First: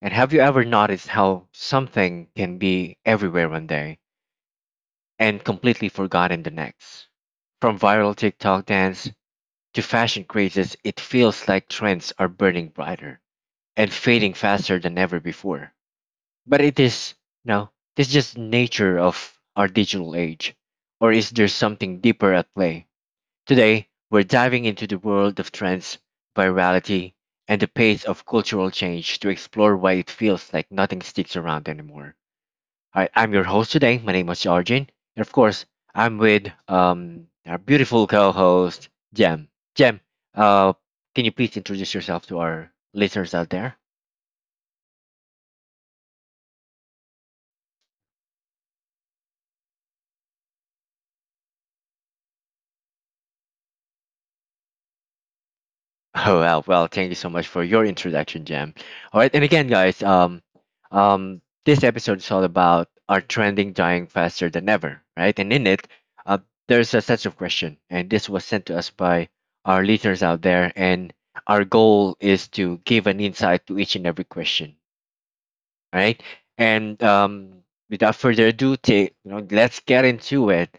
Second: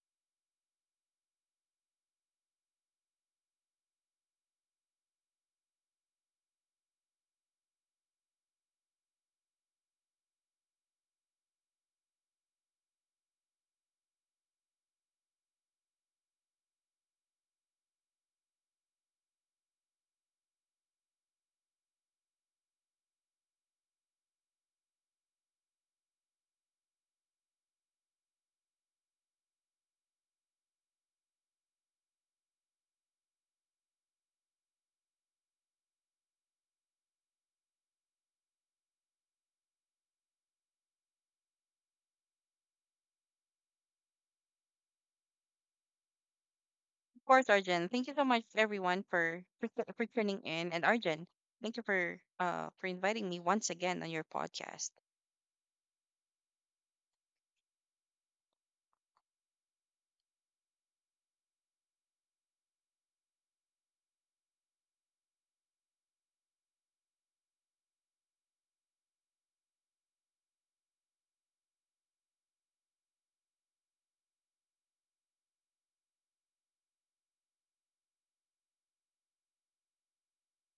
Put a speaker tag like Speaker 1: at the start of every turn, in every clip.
Speaker 1: And have you ever noticed how something can be everywhere one day and completely forgotten the next? From viral TikTok dance to fashion crazes, it feels like trends are burning brighter and fading faster than ever before. But it is, no, this just nature of our digital age. Or is there something deeper at play? Today, we're diving into the world of trends, virality, and the pace of cultural change to explore why it feels like nothing sticks around anymore. All right, I'm your host today. My name is Arjun. And of course, I'm with our beautiful co host, Jem. Jem, uh, can you please introduce yourself to our listeners out there?
Speaker 2: Of course, Arjun. Thank you so much, everyone, for tuning in, and Arjun, thank you for inviting me once again on your podcast.
Speaker 1: Oh well, thank you so much for your introduction, Jam. All right, and again, guys, this episode is all about are trending dying faster than ever, right? And in it, uh, there's a such of question, and this was sent to us by our listeners out there, and our goal is to give an insight to each and every question, all right? And without further ado, let's get into it.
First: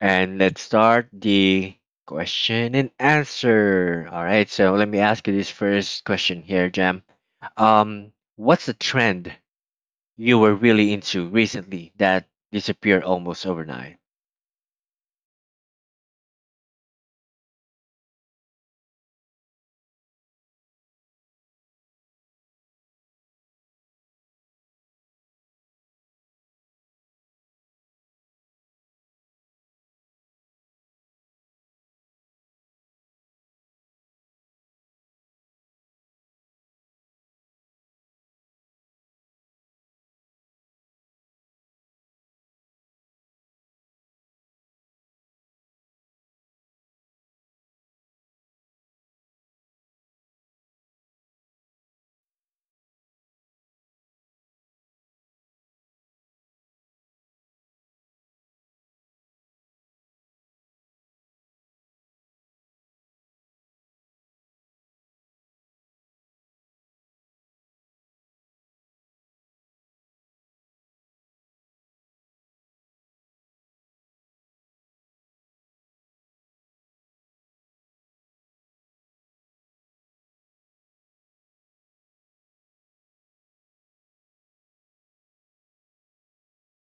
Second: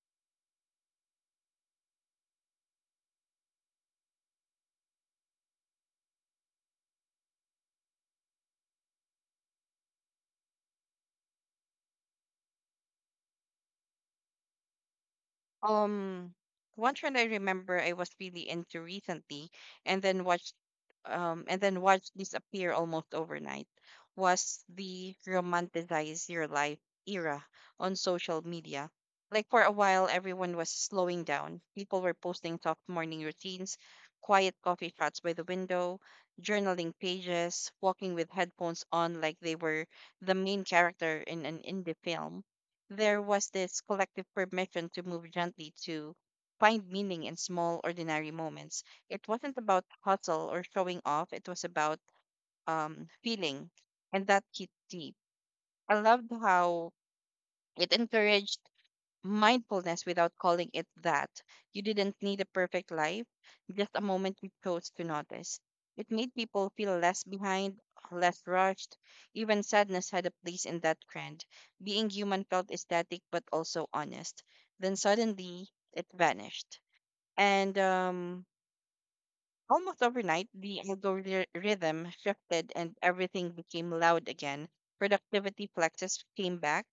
Speaker 1: And let's start the question and answer. All right, so let me ask you this first question here, Jam. What's the trend you were really into recently that disappeared almost overnight?
Speaker 2: Um, One trend I remember I was really into recently, and then watched, and then watched disappear almost overnight, was the romanticize your life era on social media. Like for a while, everyone was slowing down. People were posting soft morning routines, quiet coffee shots by the window, journaling pages, walking with headphones on like they were the main character in an indie film. There was this collective permission to move gently, to find meaning in small ordinary moments. It wasn't about hustle or showing off. It was about feeling, and that hit deep. I loved how it encouraged mindfulness without calling it that. You didn't need a perfect life, just a moment you chose to notice. It made people feel less behind, less rushed. Even sadness had a place in that trend. Being human felt ecstatic but also honest. Then suddenly, it vanished. And Almost overnight, the algorithm shifted and everything became loud again. Productivity plexus came back.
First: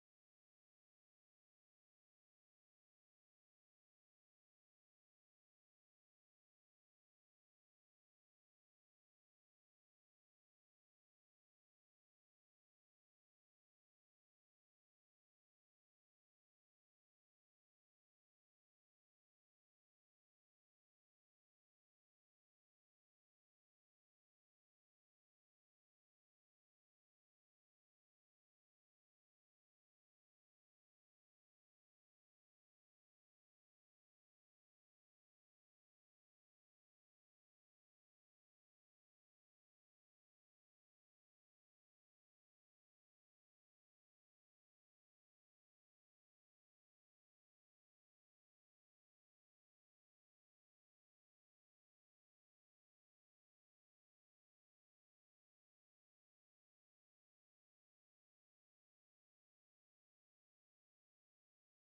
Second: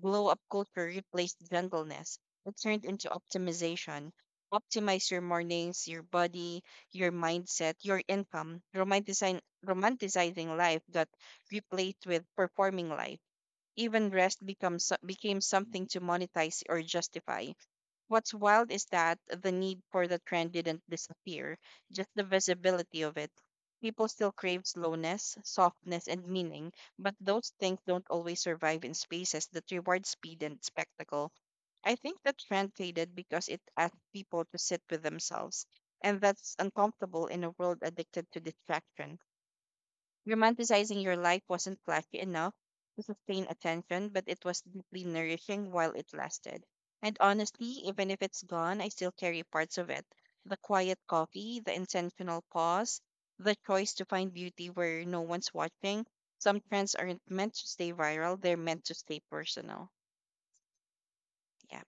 Speaker 2: Glow up culture replaced gentleness. It turned into optimization. Optimize your mornings, your body, your mindset, your income. Romanticizing life got replaced with performing life. Even rest became something to monetize or justify. What's wild is that the need for the trend didn't disappear, just the visibility of it. People still crave slowness, softness, and meaning, but those things don't always survive in spaces that reward speed and spectacle. I think the trend faded because it asked people to sit with themselves, and that's uncomfortable in a world addicted to distraction. Romanticizing your life wasn't flashy enough to sustain attention, but it was deeply nourishing while it lasted. And honestly, even if it's gone, I still carry parts of it. The quiet coffee, the intentional pause, the choice to find beauty where no one's watching. Some trends aren't meant to stay viral, they're meant to stay personal. Yeah,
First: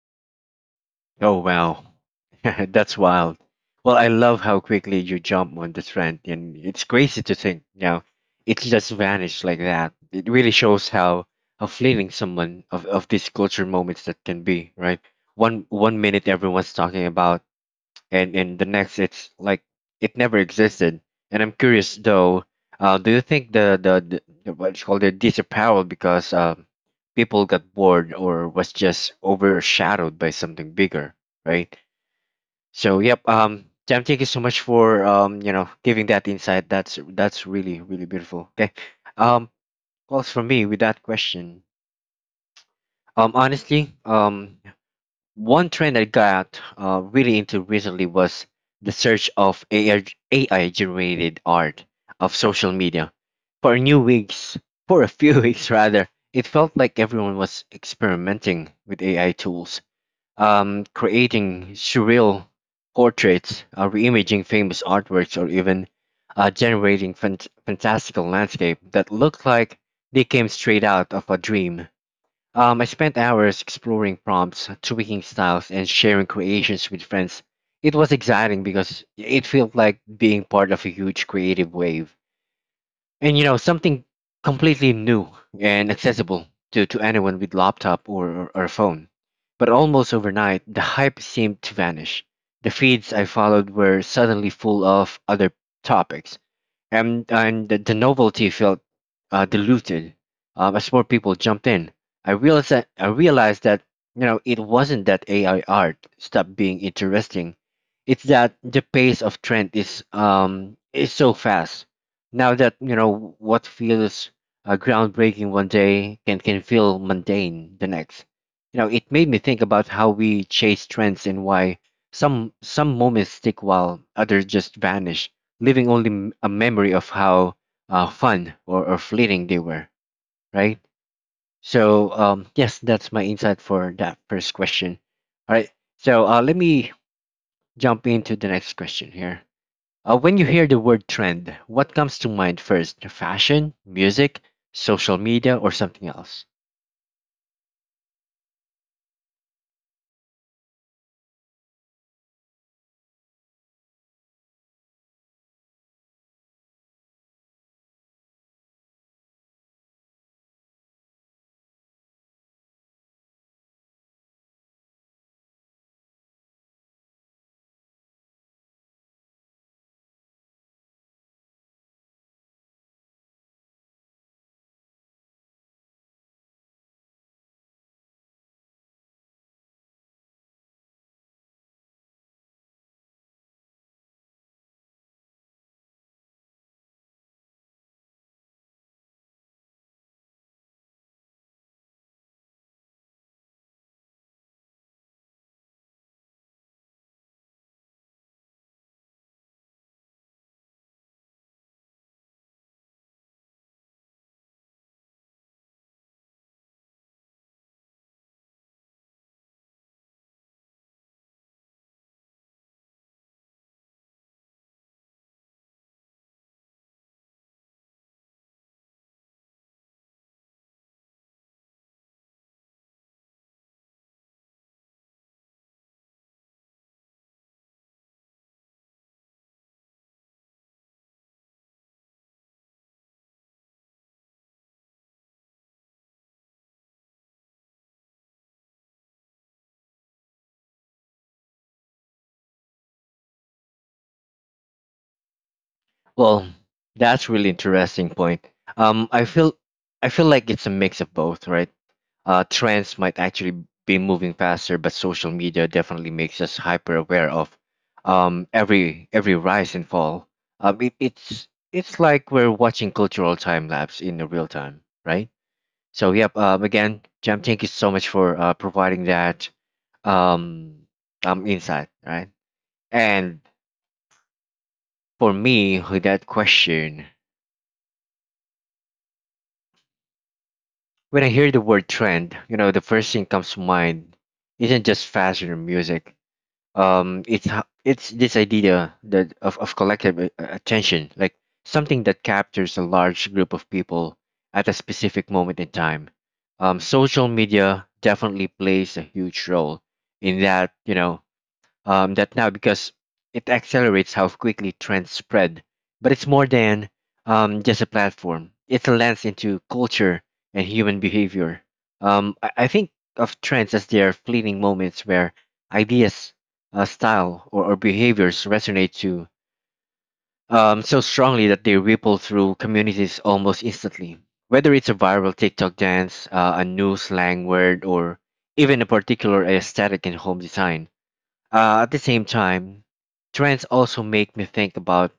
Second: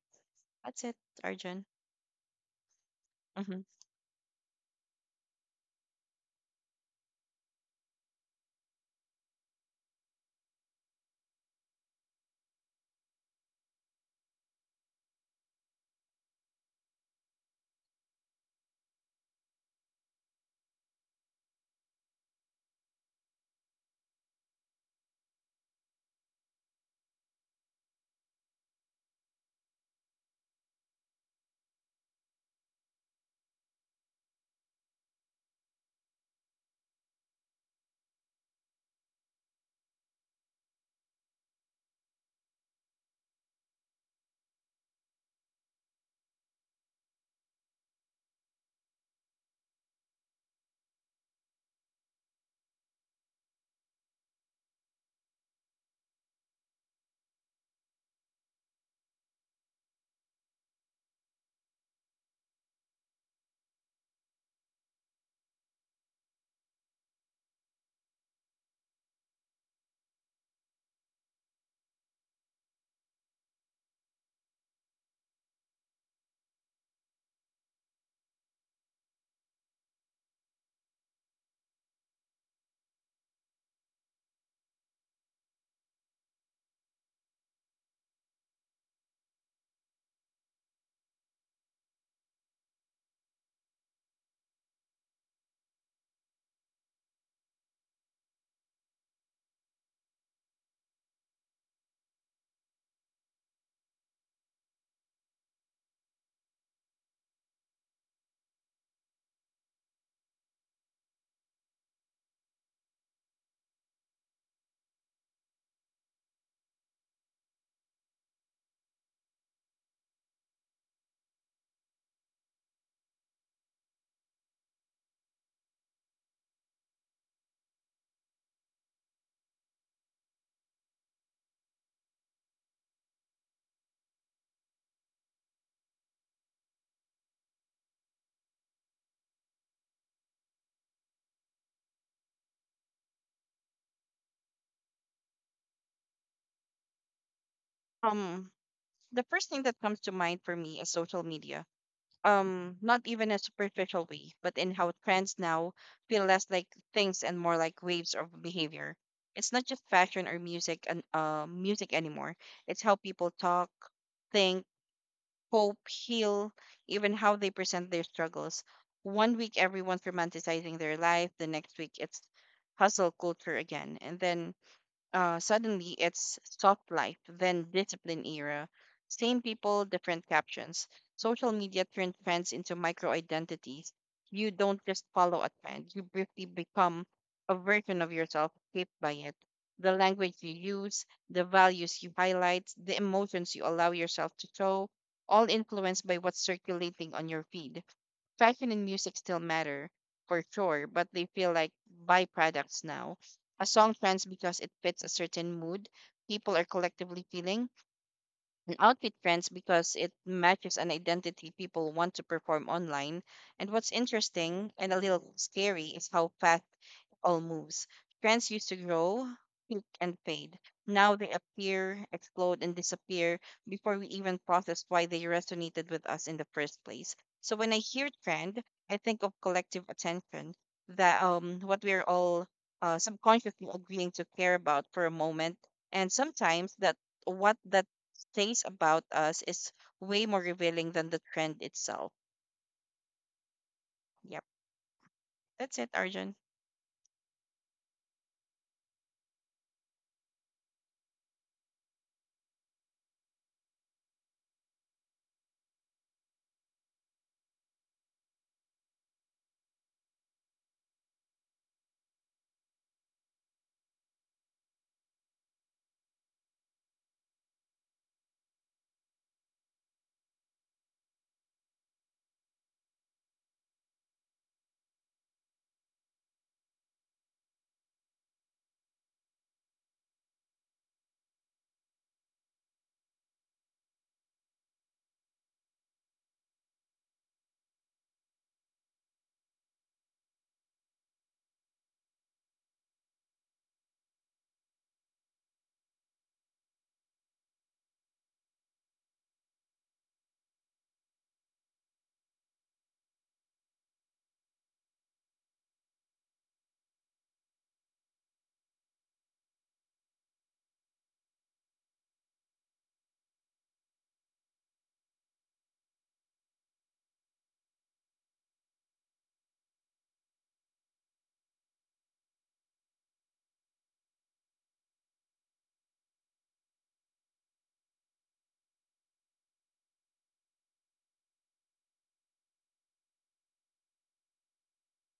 Speaker 2: that's it,
Speaker 1: Oh
Speaker 2: Arjun.
Speaker 1: wow, that's wild.
Speaker 2: Hmm.
Speaker 1: Well, I love how quickly you jump on the trend, and it's crazy to think, you know, it just vanished like that. It really shows how fleeting someone of these culture moments that can be, right? One minute everyone's talking about and in the next it's like it never existed. And I'm curious though, do you think the what you call it disappeared because people got bored or was just overshadowed by something bigger, right? So yep, Jam, thank you so much for you know, giving that insight. That's really really beautiful. Okay, um, well, for me with that question, honestly, one trend I got really into recently was the search of AI, generated art of social media. For a new weeks, for a few weeks rather, it felt like everyone was experimenting with AI tools, creating surreal portraits, reimaging famous artworks, or even generating fantastical landscape that looked like they came straight out of a dream. I spent hours exploring prompts, tweaking styles, and sharing creations with friends. It was exciting because it felt like being part of a huge creative wave. And you know, something completely new and accessible to anyone with laptop or phone. But almost overnight, the hype seemed to vanish. The feeds I followed were suddenly full of other topics and the novelty felt diluted as more people jumped in. I realized that you know it wasn't that AI art stopped being interesting. It's that the pace of trend is so fast. Now that you know what feels groundbreaking one day can feel mundane the next. You know, it made me think about how we chase trends and why some moments stick while others just vanish leaving only a memory of how fun or fleeting they were, right? So, yes, that's my insight for that first question. All right, so let me jump into the next question here. When you hear the word trend, what comes to mind first? Fashion, music, social media, or something else?
Speaker 2: Um, the first thing that comes to mind for me is social media, not even a superficial way, but in how trends now feel less like things and more like waves of behavior. It's not just fashion or music anymore. It's how people talk, think, hope, heal, even how they present their struggles. One week everyone's romanticizing their life, the next week it's hustle culture again, and then suddenly, it's soft life, then discipline era. Same people, different captions. Social media turned trends into micro identities. You don't just follow a trend, you briefly become a version of yourself shaped by it. The language you use, the values you highlight, the emotions you allow yourself to show, all influenced by what's circulating on your feed. Fashion and music still matter for sure, but they feel like byproducts now. A song trends because it fits a certain mood people are collectively feeling, and outfit trends because it matches an identity people want to perform online. And what's interesting and a little scary is how fast it all moves. Trends used to grow, peak, and fade. Now they appear, explode, and disappear before we even process why they resonated with us in the first place. So when I hear trend, I think of collective attention, that what we're all subconsciously agreeing to care about for a moment, and sometimes that what that says about us is way more revealing than the trend itself. Yep. That's it, Arjun.
Speaker 1: Well, that's really interesting point. Um, I feel I feel like it's a mix of both, right? Trends might actually be moving faster, but social media definitely makes us hyper aware of every rise and fall. It's like we're watching cultural time lapse in the real time, right? So yep. Again, Jam, thank you so much for providing that um, insight, right? And for me, with that question, when I hear the word trend, you know, the first thing comes to mind isn't just fashion or music. It's this idea that of collective attention, like something that captures a large group of people at a specific moment in time. Social media definitely plays a huge role in that, you know. That now because it accelerates how quickly trends spread. But it's more than just a platform, it's a lens into culture and human behavior. I think of trends as their fleeting moments where ideas, style, or behaviors resonate to so strongly that they ripple through communities almost instantly. Whether it's a viral TikTok dance, a new slang word, or even a particular aesthetic in home design, at the same time, trends also make me think about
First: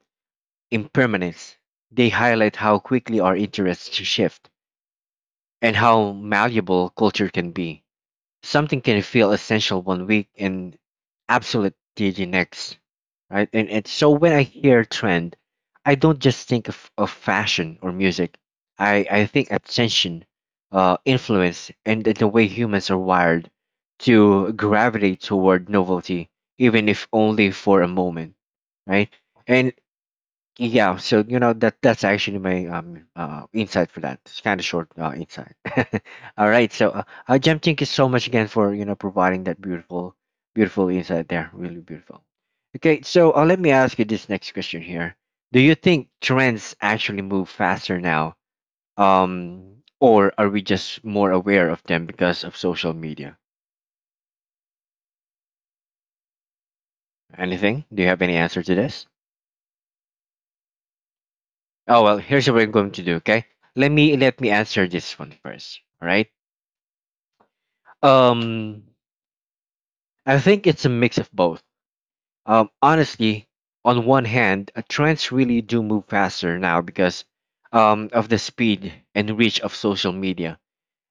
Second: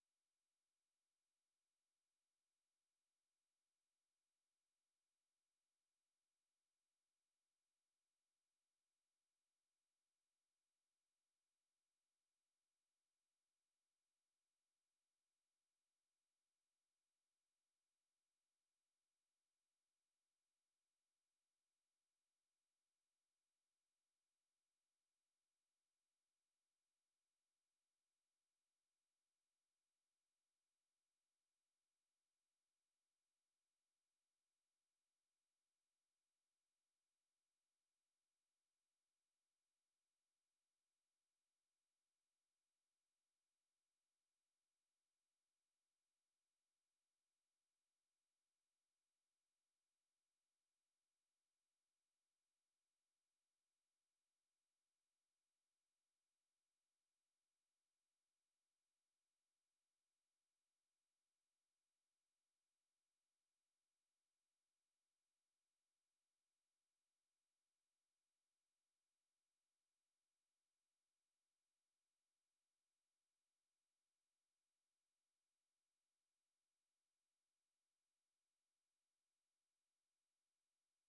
Speaker 1: impermanence. They highlight how quickly our interests shift and how malleable culture can be. Something can feel essential one week and obsolete the next, right? And so when I hear trend, I don't just think of fashion or music. I think attention, influence, and the way humans are wired to gravitate toward novelty, even if only for a moment, right? And yeah, so you know that's actually my insight for that. It's kind of short insight. All right, so Jem, thank you so much again for you know providing that beautiful insight there, really beautiful. Okay, so let me ask you this next question here. Do you think trends actually move faster now, um or are we just more aware of them because of social media? Anything, do you have any answer to this? Oh well, here's what I'm going to do. Okay, let me answer this one first. All right. Um, I think it's a mix of both. Honestly, on one hand, trends really do move faster now because of the speed and reach of social media.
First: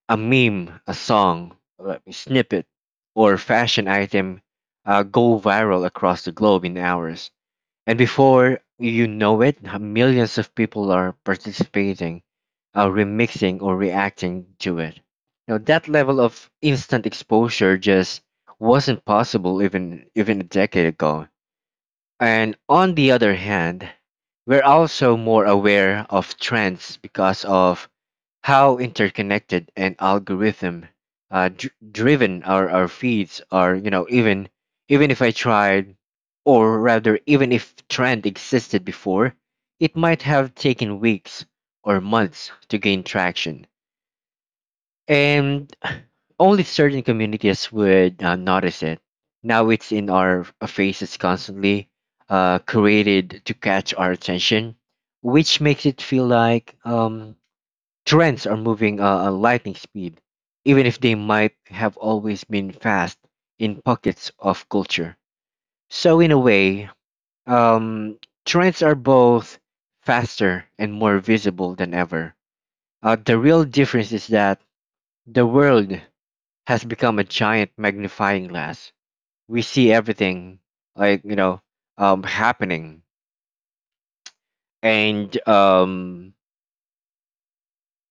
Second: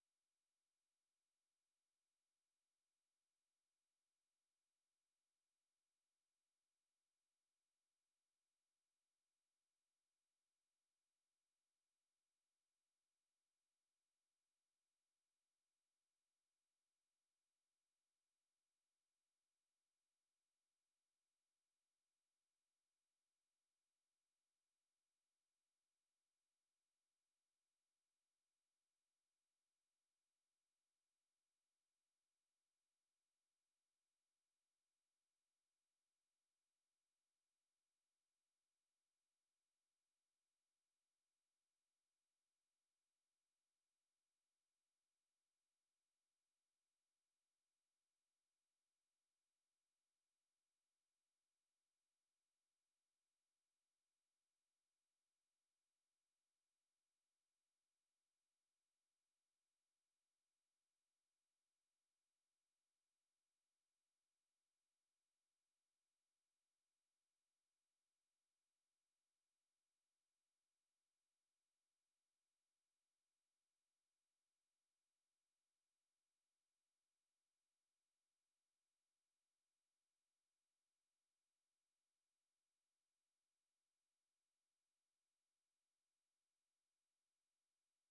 Speaker 1: A meme, a song, a snippet, or fashion item go viral across the globe in hours. And before you know it, millions of people are participating, remixing, or reacting to it. Now, that level of instant exposure just wasn't possible even a decade ago. And on the other hand, we're also more aware of trends because of how interconnected and algorithm driven our feeds are. You know, even if I tried, or rather even if trend existed before, it might have taken weeks or months to gain traction, and only certain communities would notice it. Now it's in our faces constantly, created to catch our attention, which makes it feel like trends are moving at lightning speed, even if they might have always been fast in pockets of culture. So, in a way, um, trends are both faster and more visible than ever. The real difference is that the world has become a giant magnifying glass. We see everything, like, you know, happening. And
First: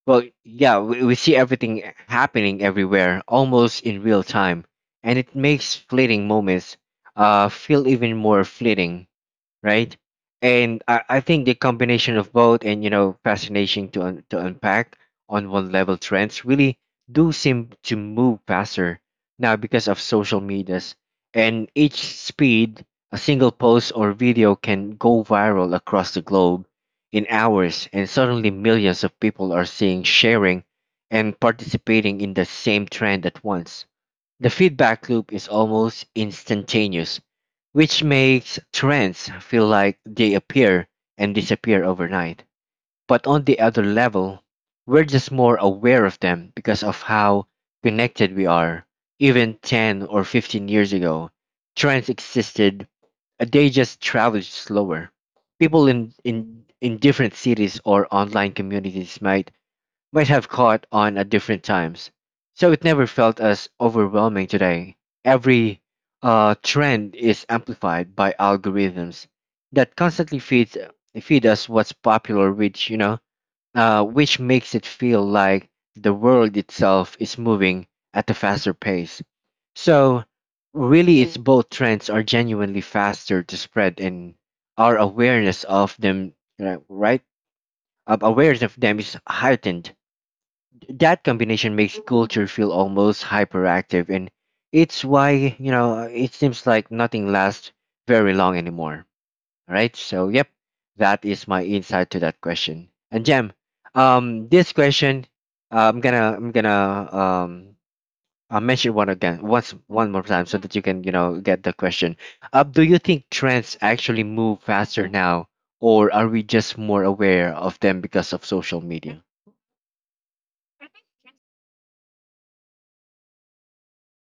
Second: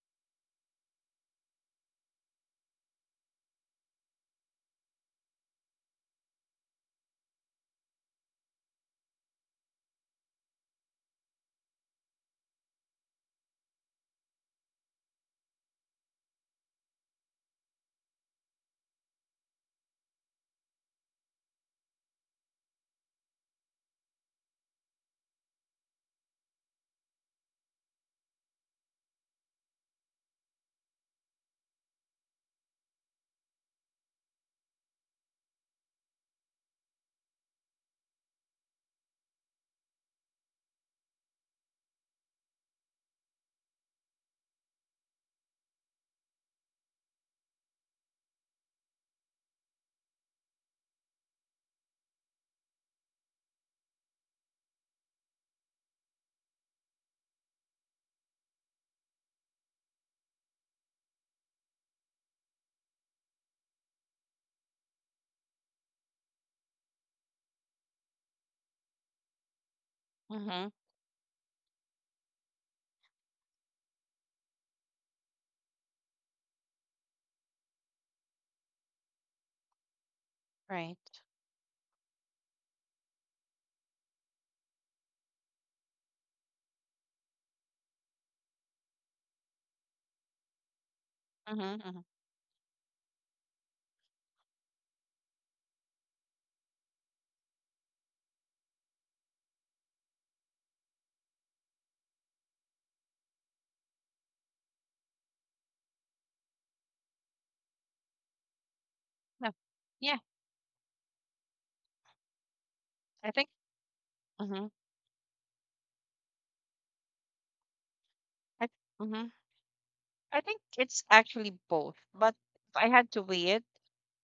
Speaker 1: Well, yeah, we see everything happening everywhere, almost in real time, and it makes fleeting moments feel even more fleeting, right? And I think the combination of both, and you know fascination to unpack. On one level trends really do seem to move faster now because of social medias and each speed. A single post or video can go viral across the globe in hours, and suddenly millions of people are seeing, sharing, and participating in the same trend at once. The feedback loop is almost instantaneous, which makes trends feel like they appear and disappear overnight. But on the other level, we're just more aware of them because of how connected we are. Even 10 or 15 years ago, trends existed, they just traveled slower. People in different cities or online communities might have caught on at different times, so it never felt as overwhelming today. Every trend is amplified by algorithms that constantly
Speaker 2: Mm-hmm.
Speaker 1: feeds feed us what's popular, which you know, which makes it feel like the world itself is moving at a faster pace. So,
Speaker 2: Right.
Speaker 1: really, it's both. Trends are genuinely faster to spread, and our awareness of them, right? Our awareness of them is heightened. That combination
Speaker 2: Mm-hmm.
Speaker 1: makes
Speaker 2: Hmm.
Speaker 1: culture feel almost hyperactive, and it's why it seems like nothing lasts very long anymore. All right, so yep, that is my insight to that question. And Jam, this question, I'm gonna I'll mention one again
Speaker 2: No.
Speaker 1: once one
Speaker 2: Yeah,
Speaker 1: more time so that you can get the question. Do you think
Speaker 2: I think.
Speaker 1: trends actually move
Speaker 2: Mm-hmm.
Speaker 1: faster now, or are we just more aware of them because of
Speaker 2: I,
Speaker 1: social media?
Speaker 2: mm-hmm. I think it's actually both, but if I had to weigh it,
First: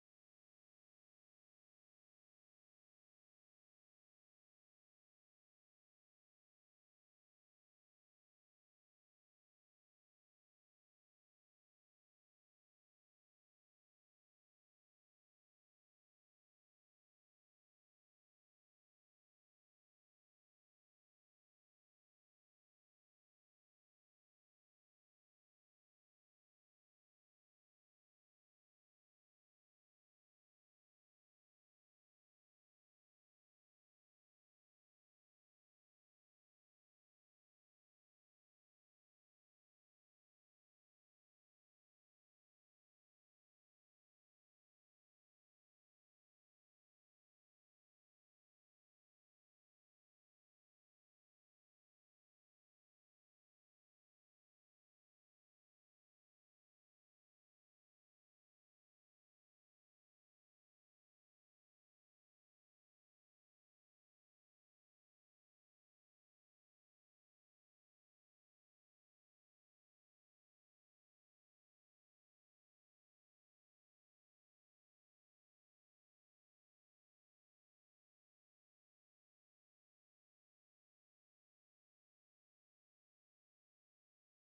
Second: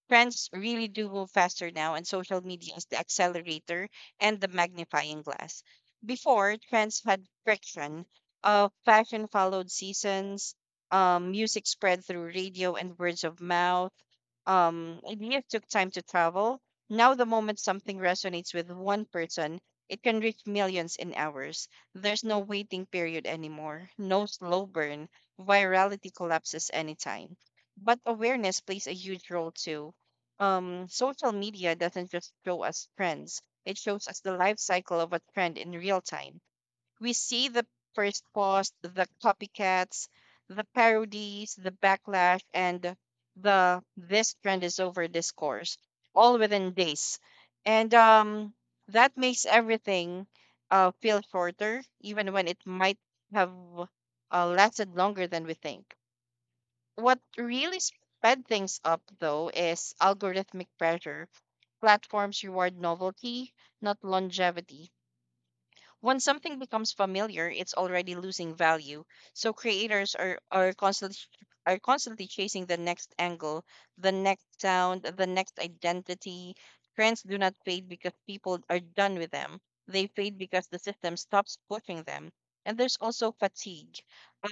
Speaker 2: trends really do move faster now, and social media is the accelerator and the magnifying glass. Before, trends had friction. Fashion followed seasons, music spread through radio and words of mouth. Ideas took time to travel. Now, the moment something resonates with one person, it can reach millions in hours. There's no waiting period anymore, no slow burn. Virality collapses anytime. But awareness plays a huge role too. Social media doesn't just show us trends, it shows us the life cycle of a trend in real time. We see the first post, the copycats, the parodies, the backlash, and the this trend is over discourse all within days. And that makes everything feel shorter, even when it might have lasted longer than we think. What really sped things up, though, is algorithmic pressure. Platforms reward novelty, not longevity. When something becomes familiar, it's already losing value. So creators are constantly chasing the next angle, the next sound, the next identity. Trends do not fade because people are done with them. They fade because the system stops pushing them. And there's also fatigue.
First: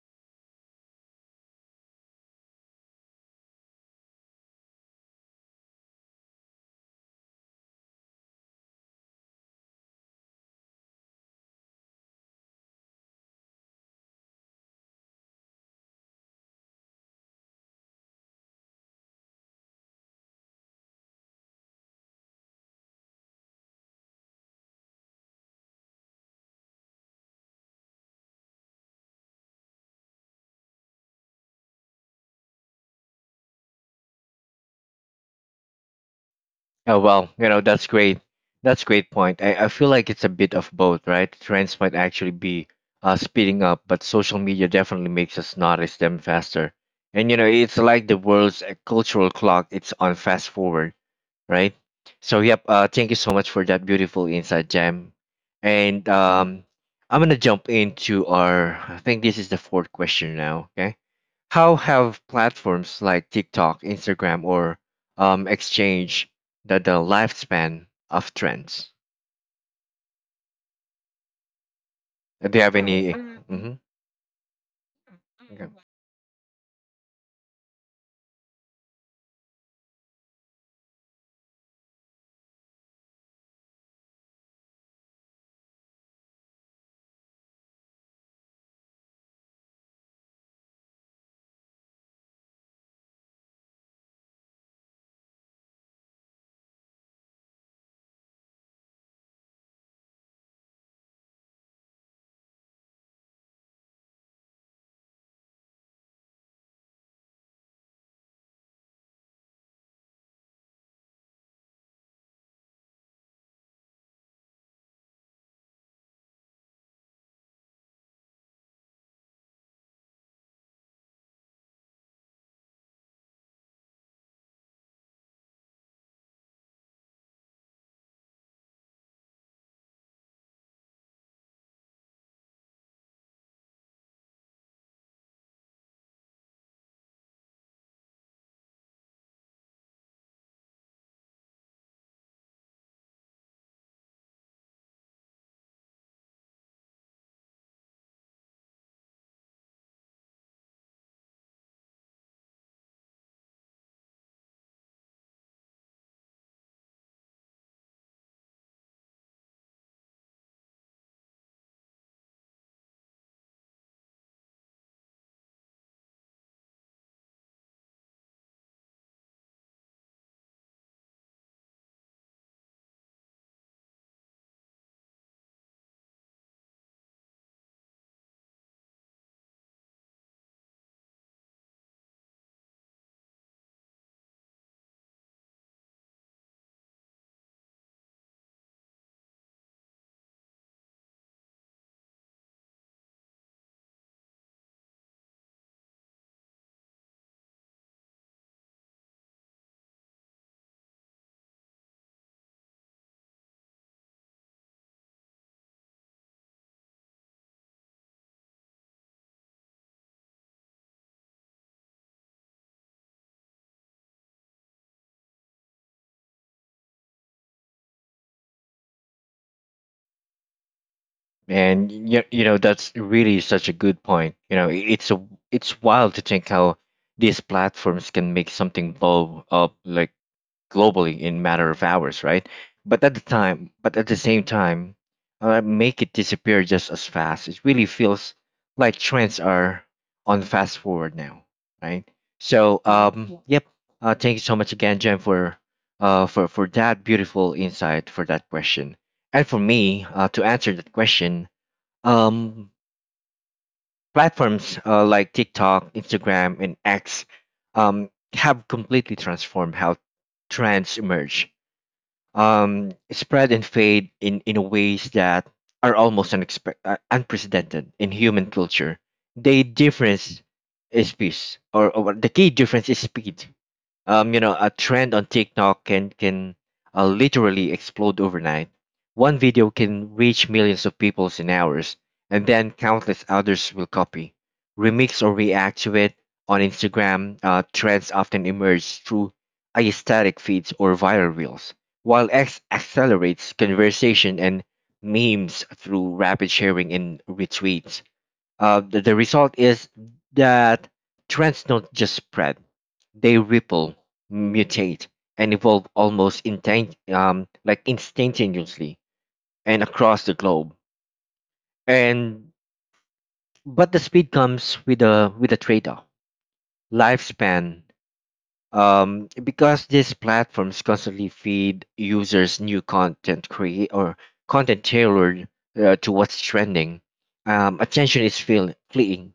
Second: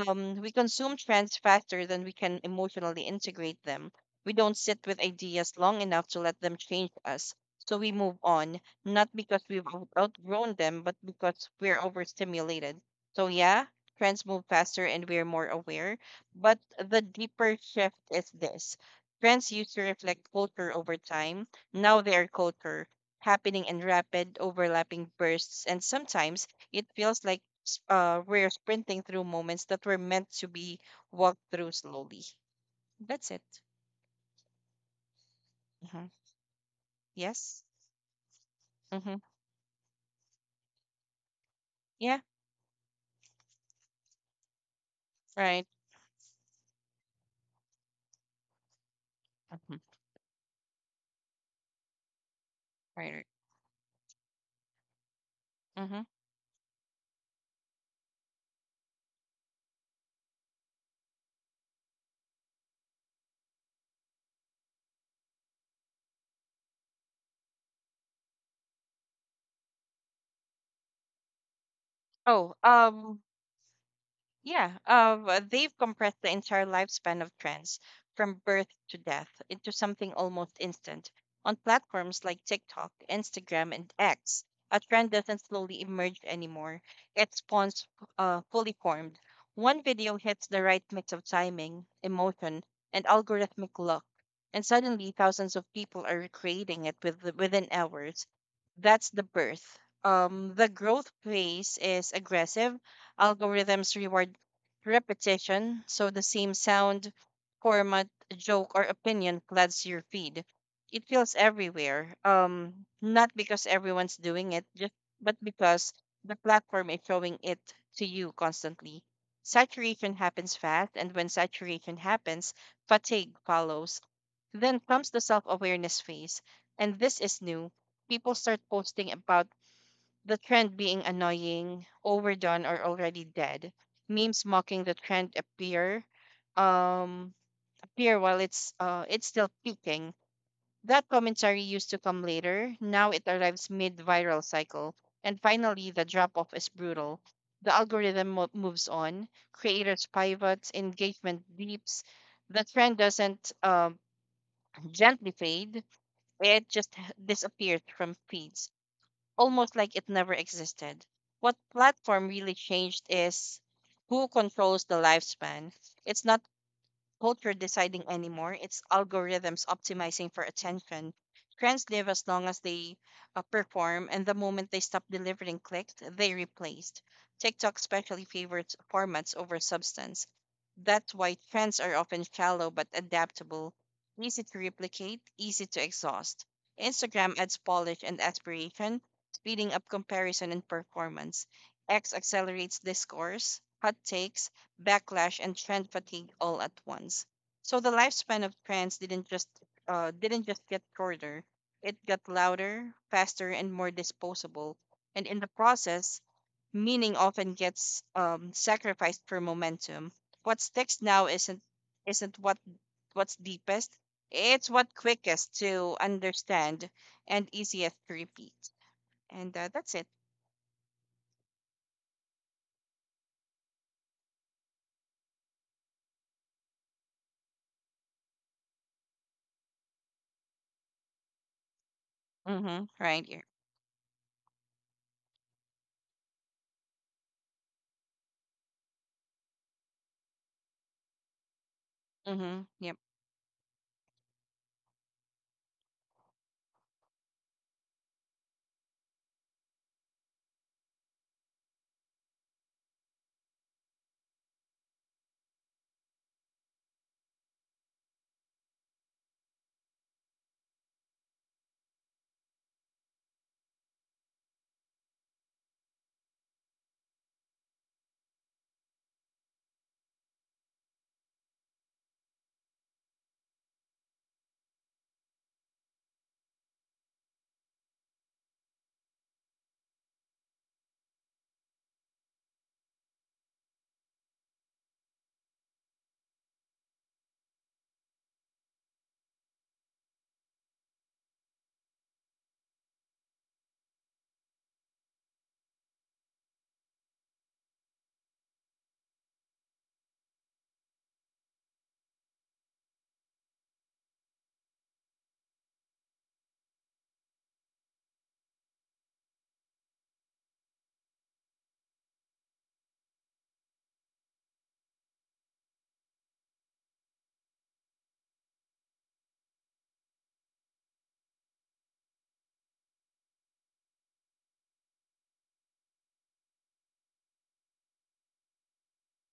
Speaker 2: We consume trends faster than we can emotionally integrate them. We don't sit with ideas long enough to let them change us. So we move on not because we've outgrown them, but because we're overstimulated. So, yeah, trends move faster and we're more aware. But the deeper shift is this: trends used to reflect culture over time. Now they are culture, happening in rapid, overlapping bursts. And sometimes it feels like we're sprinting through moments that were meant to be walked through slowly. That's it. Hmm.
Speaker 1: Oh well,
Speaker 2: Yes.
Speaker 1: that's great. That's great
Speaker 2: Hmm.
Speaker 1: point. I feel like it's a bit of both, right? Trends might
Speaker 2: Yeah.
Speaker 1: actually be speeding up, but social media definitely makes us
Speaker 2: Right.
Speaker 1: notice them faster. And it's like the world's cultural clock.
Speaker 2: Mhm.
Speaker 1: It's on fast forward, right? So yep. Thank
Speaker 2: Right.
Speaker 1: you
Speaker 2: Right.
Speaker 1: so much for that beautiful insight, Jam.
Speaker 2: Mhm.
Speaker 1: And I'm gonna jump into our. I think this is the fourth question now. Okay. How have platforms like TikTok, Instagram, or Exchange the lifespan of trends?
Speaker 2: Oh,
Speaker 1: Do you have any? Hmm.
Speaker 2: yeah.
Speaker 1: Okay.
Speaker 2: They've compressed the entire lifespan of trends from birth to death into something almost instant. On platforms like TikTok, Instagram, and X, a trend doesn't slowly emerge anymore. It spawns fully formed. One video hits the right mix of timing, emotion, and algorithmic luck, and suddenly thousands of people are recreating it within hours. That's the birth. The growth phase is aggressive. Algorithms reward repetition, so the same sound, format, joke, or opinion floods your feed. It feels everywhere. Not because everyone's doing it, just but because the platform is showing it to you constantly. Saturation happens fast, and when saturation happens, fatigue follows. Then comes the self awareness phase. And this is new. People start posting about the trend being annoying, overdone, or already dead. Memes mocking the trend um, appear while it's still peaking. That commentary used to come later. Now it arrives mid-viral cycle, and finally the drop-off is brutal. The algorithm moves on. Creators pivots. Engagement dips. The trend doesn't gently fade. It just disappears from feeds almost like it never existed. What platform really changed is who controls the lifespan. It's not culture deciding anymore. It's algorithms optimizing for attention. Trends live as long as they perform, and the moment they stop delivering clicks, they replaced. TikTok especially favors formats over substance. That's why trends are often shallow but adaptable, easy to replicate, easy to exhaust. Instagram adds polish and aspiration, speeding up comparison and performance. X accelerates discourse, hot takes, backlash, and trend fatigue all at once. So the lifespan of trends didn't just get shorter; it got louder, faster, and more disposable. And in the process, meaning often gets sacrificed for momentum. What sticks now isn't what's deepest; it's what quickest to understand and easiest to repeat. And that's it.
Speaker 1: And that's really such a good point. It's a it's wild to think how these platforms can make something blow up like globally in matter of hours, right?
Speaker 2: Mm-hmm. Right here.
Speaker 1: But at the same time, make it disappear just as fast. It really feels like trends are on fast forward now, right?
Speaker 2: Mm-hmm.
Speaker 1: So,
Speaker 2: Yep.
Speaker 1: yeah, yep. Thank you so much again, Jen, for for that beautiful insight for that question. And for me, to answer that question, um, platforms like TikTok, Instagram, and X have completely transformed how trends emerge, spread and fade in ways that are almost unprecedented in human culture. The difference is peace, or the key difference is speed. A trend on TikTok can literally explode overnight. One video can reach millions of people in hours, and then countless others will copy, remix, or react to it. On Instagram, trends often emerge through aesthetic feeds or viral reels, while X accelerates conversation and memes through rapid sharing and retweets. The result is that trends don't just spread, they ripple, mutate, and evolve almost intent, like instantaneously and across the globe. And But the speed comes with a trade-off. Lifespan, because these platforms constantly feed users new content create or content tailored to what's trending. Attention is fleeting.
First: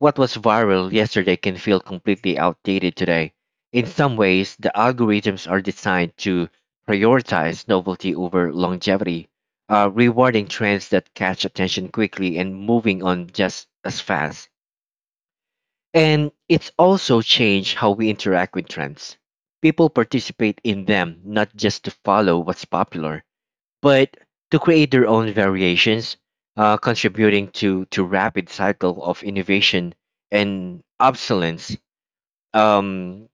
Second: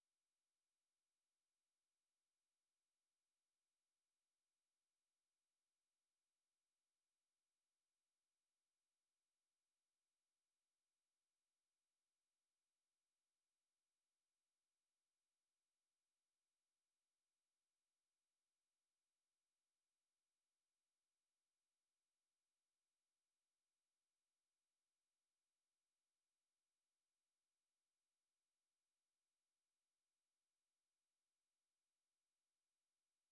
Speaker 1: What was viral yesterday can feel completely outdated today. In some ways, the algorithms are designed to prioritize novelty over longevity, rewarding trends that catch attention quickly and moving on just as fast. And it's also changed how we interact with trends. People participate in them not just to follow what's popular, but to create their own variations, contributing to rapid cycle of innovation and obsolescence. Um,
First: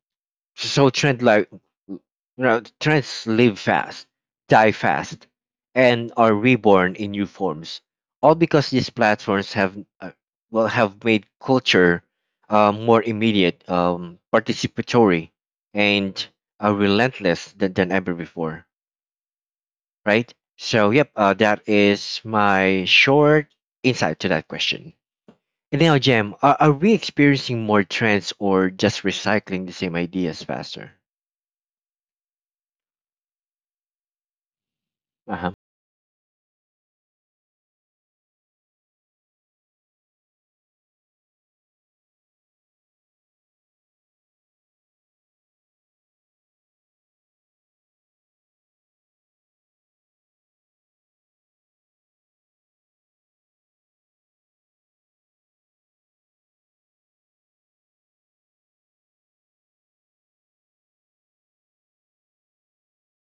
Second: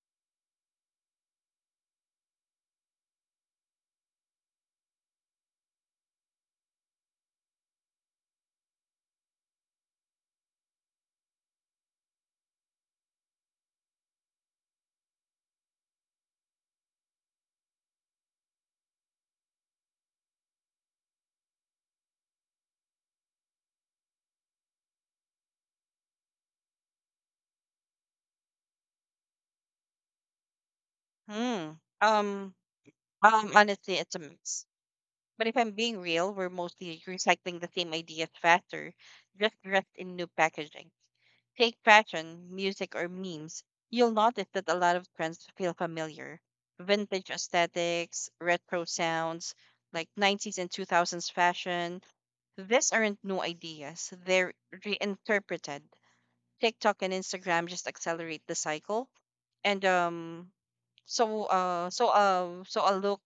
Speaker 1: so you trends live fast, die fast, and are reborn in new forms. All because these platforms have have made culture more immediate, participatory, and relentless than ever before, right? So, yep, that is my short insight to that question. And now, Jem, are we experiencing more trends or just recycling the same ideas faster?
Speaker 2: Hmm. Um. Honestly, it's a mix. But
Speaker 1: Uh-huh.
Speaker 2: if I'm being real, we're mostly recycling the same ideas faster, just dressed in new packaging. Take fashion, music, or memes. You'll notice that a lot of trends feel familiar. Vintage aesthetics, retro sounds, like '90s and 2000s fashion. These aren't new ideas, they're reinterpreted. TikTok and Instagram just accelerate the cycle. And so a look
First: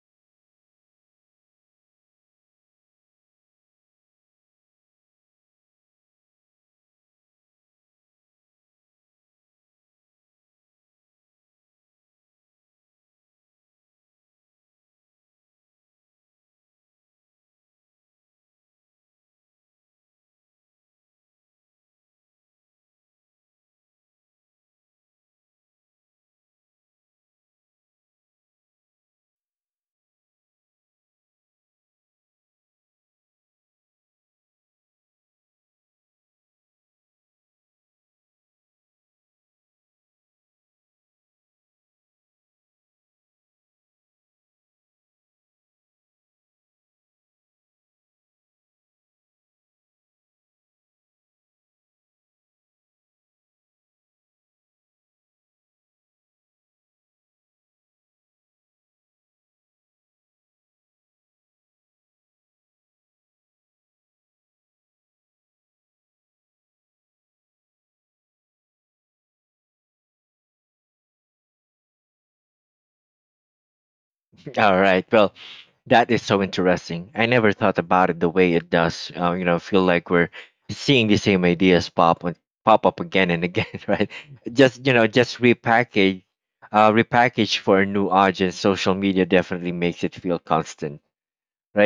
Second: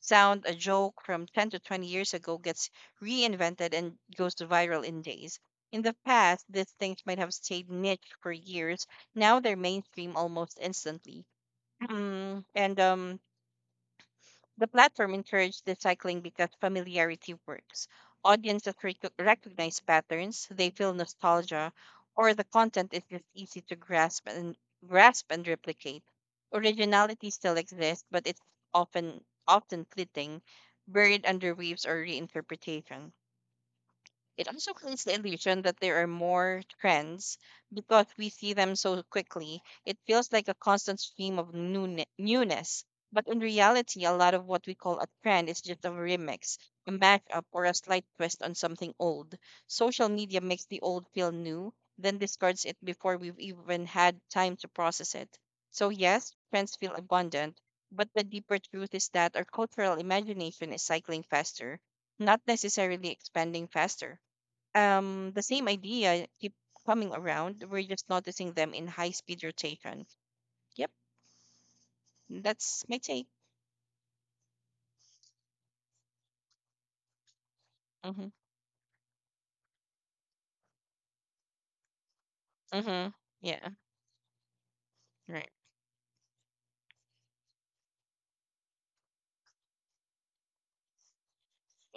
Speaker 2: sound, a joke from 10 to 20 years ago gets reinvented and goes to viral in days. In the past, these things might have stayed niche for years. Now they're mainstream almost instantly. And the platform encouraged the cycling because familiarity works. Audiences recognize patterns, they feel nostalgia, or the content is just easy to grasp and replicate. Originality still exists, but it's often fleeting, buried under waves or reinterpretation. It also creates the illusion that there are more trends because we see them so quickly. It feels like a constant stream of newness. But in reality, a lot of what we call a trend is just a remix, a mashup, or a slight twist on something old. Social media makes the old feel new, then discards it before we've even had time to process it. So, yes, trends feel abundant, but the deeper truth is that our cultural imagination is cycling faster, not necessarily expanding faster. The same idea keep coming around, we're just noticing them in high speed rotation. Yep, that's my take.
Speaker 1: All right. Well, that is so interesting. I never thought about
Speaker 2: Mm-hmm.
Speaker 1: it the way it does. Feel like we're seeing the same ideas pop up
Speaker 2: Mm-hmm.
Speaker 1: again and
Speaker 2: Yeah.
Speaker 1: again, right? Just
Speaker 2: Right.
Speaker 1: just repackage, repackage for a new audience. Social media definitely makes it feel constant.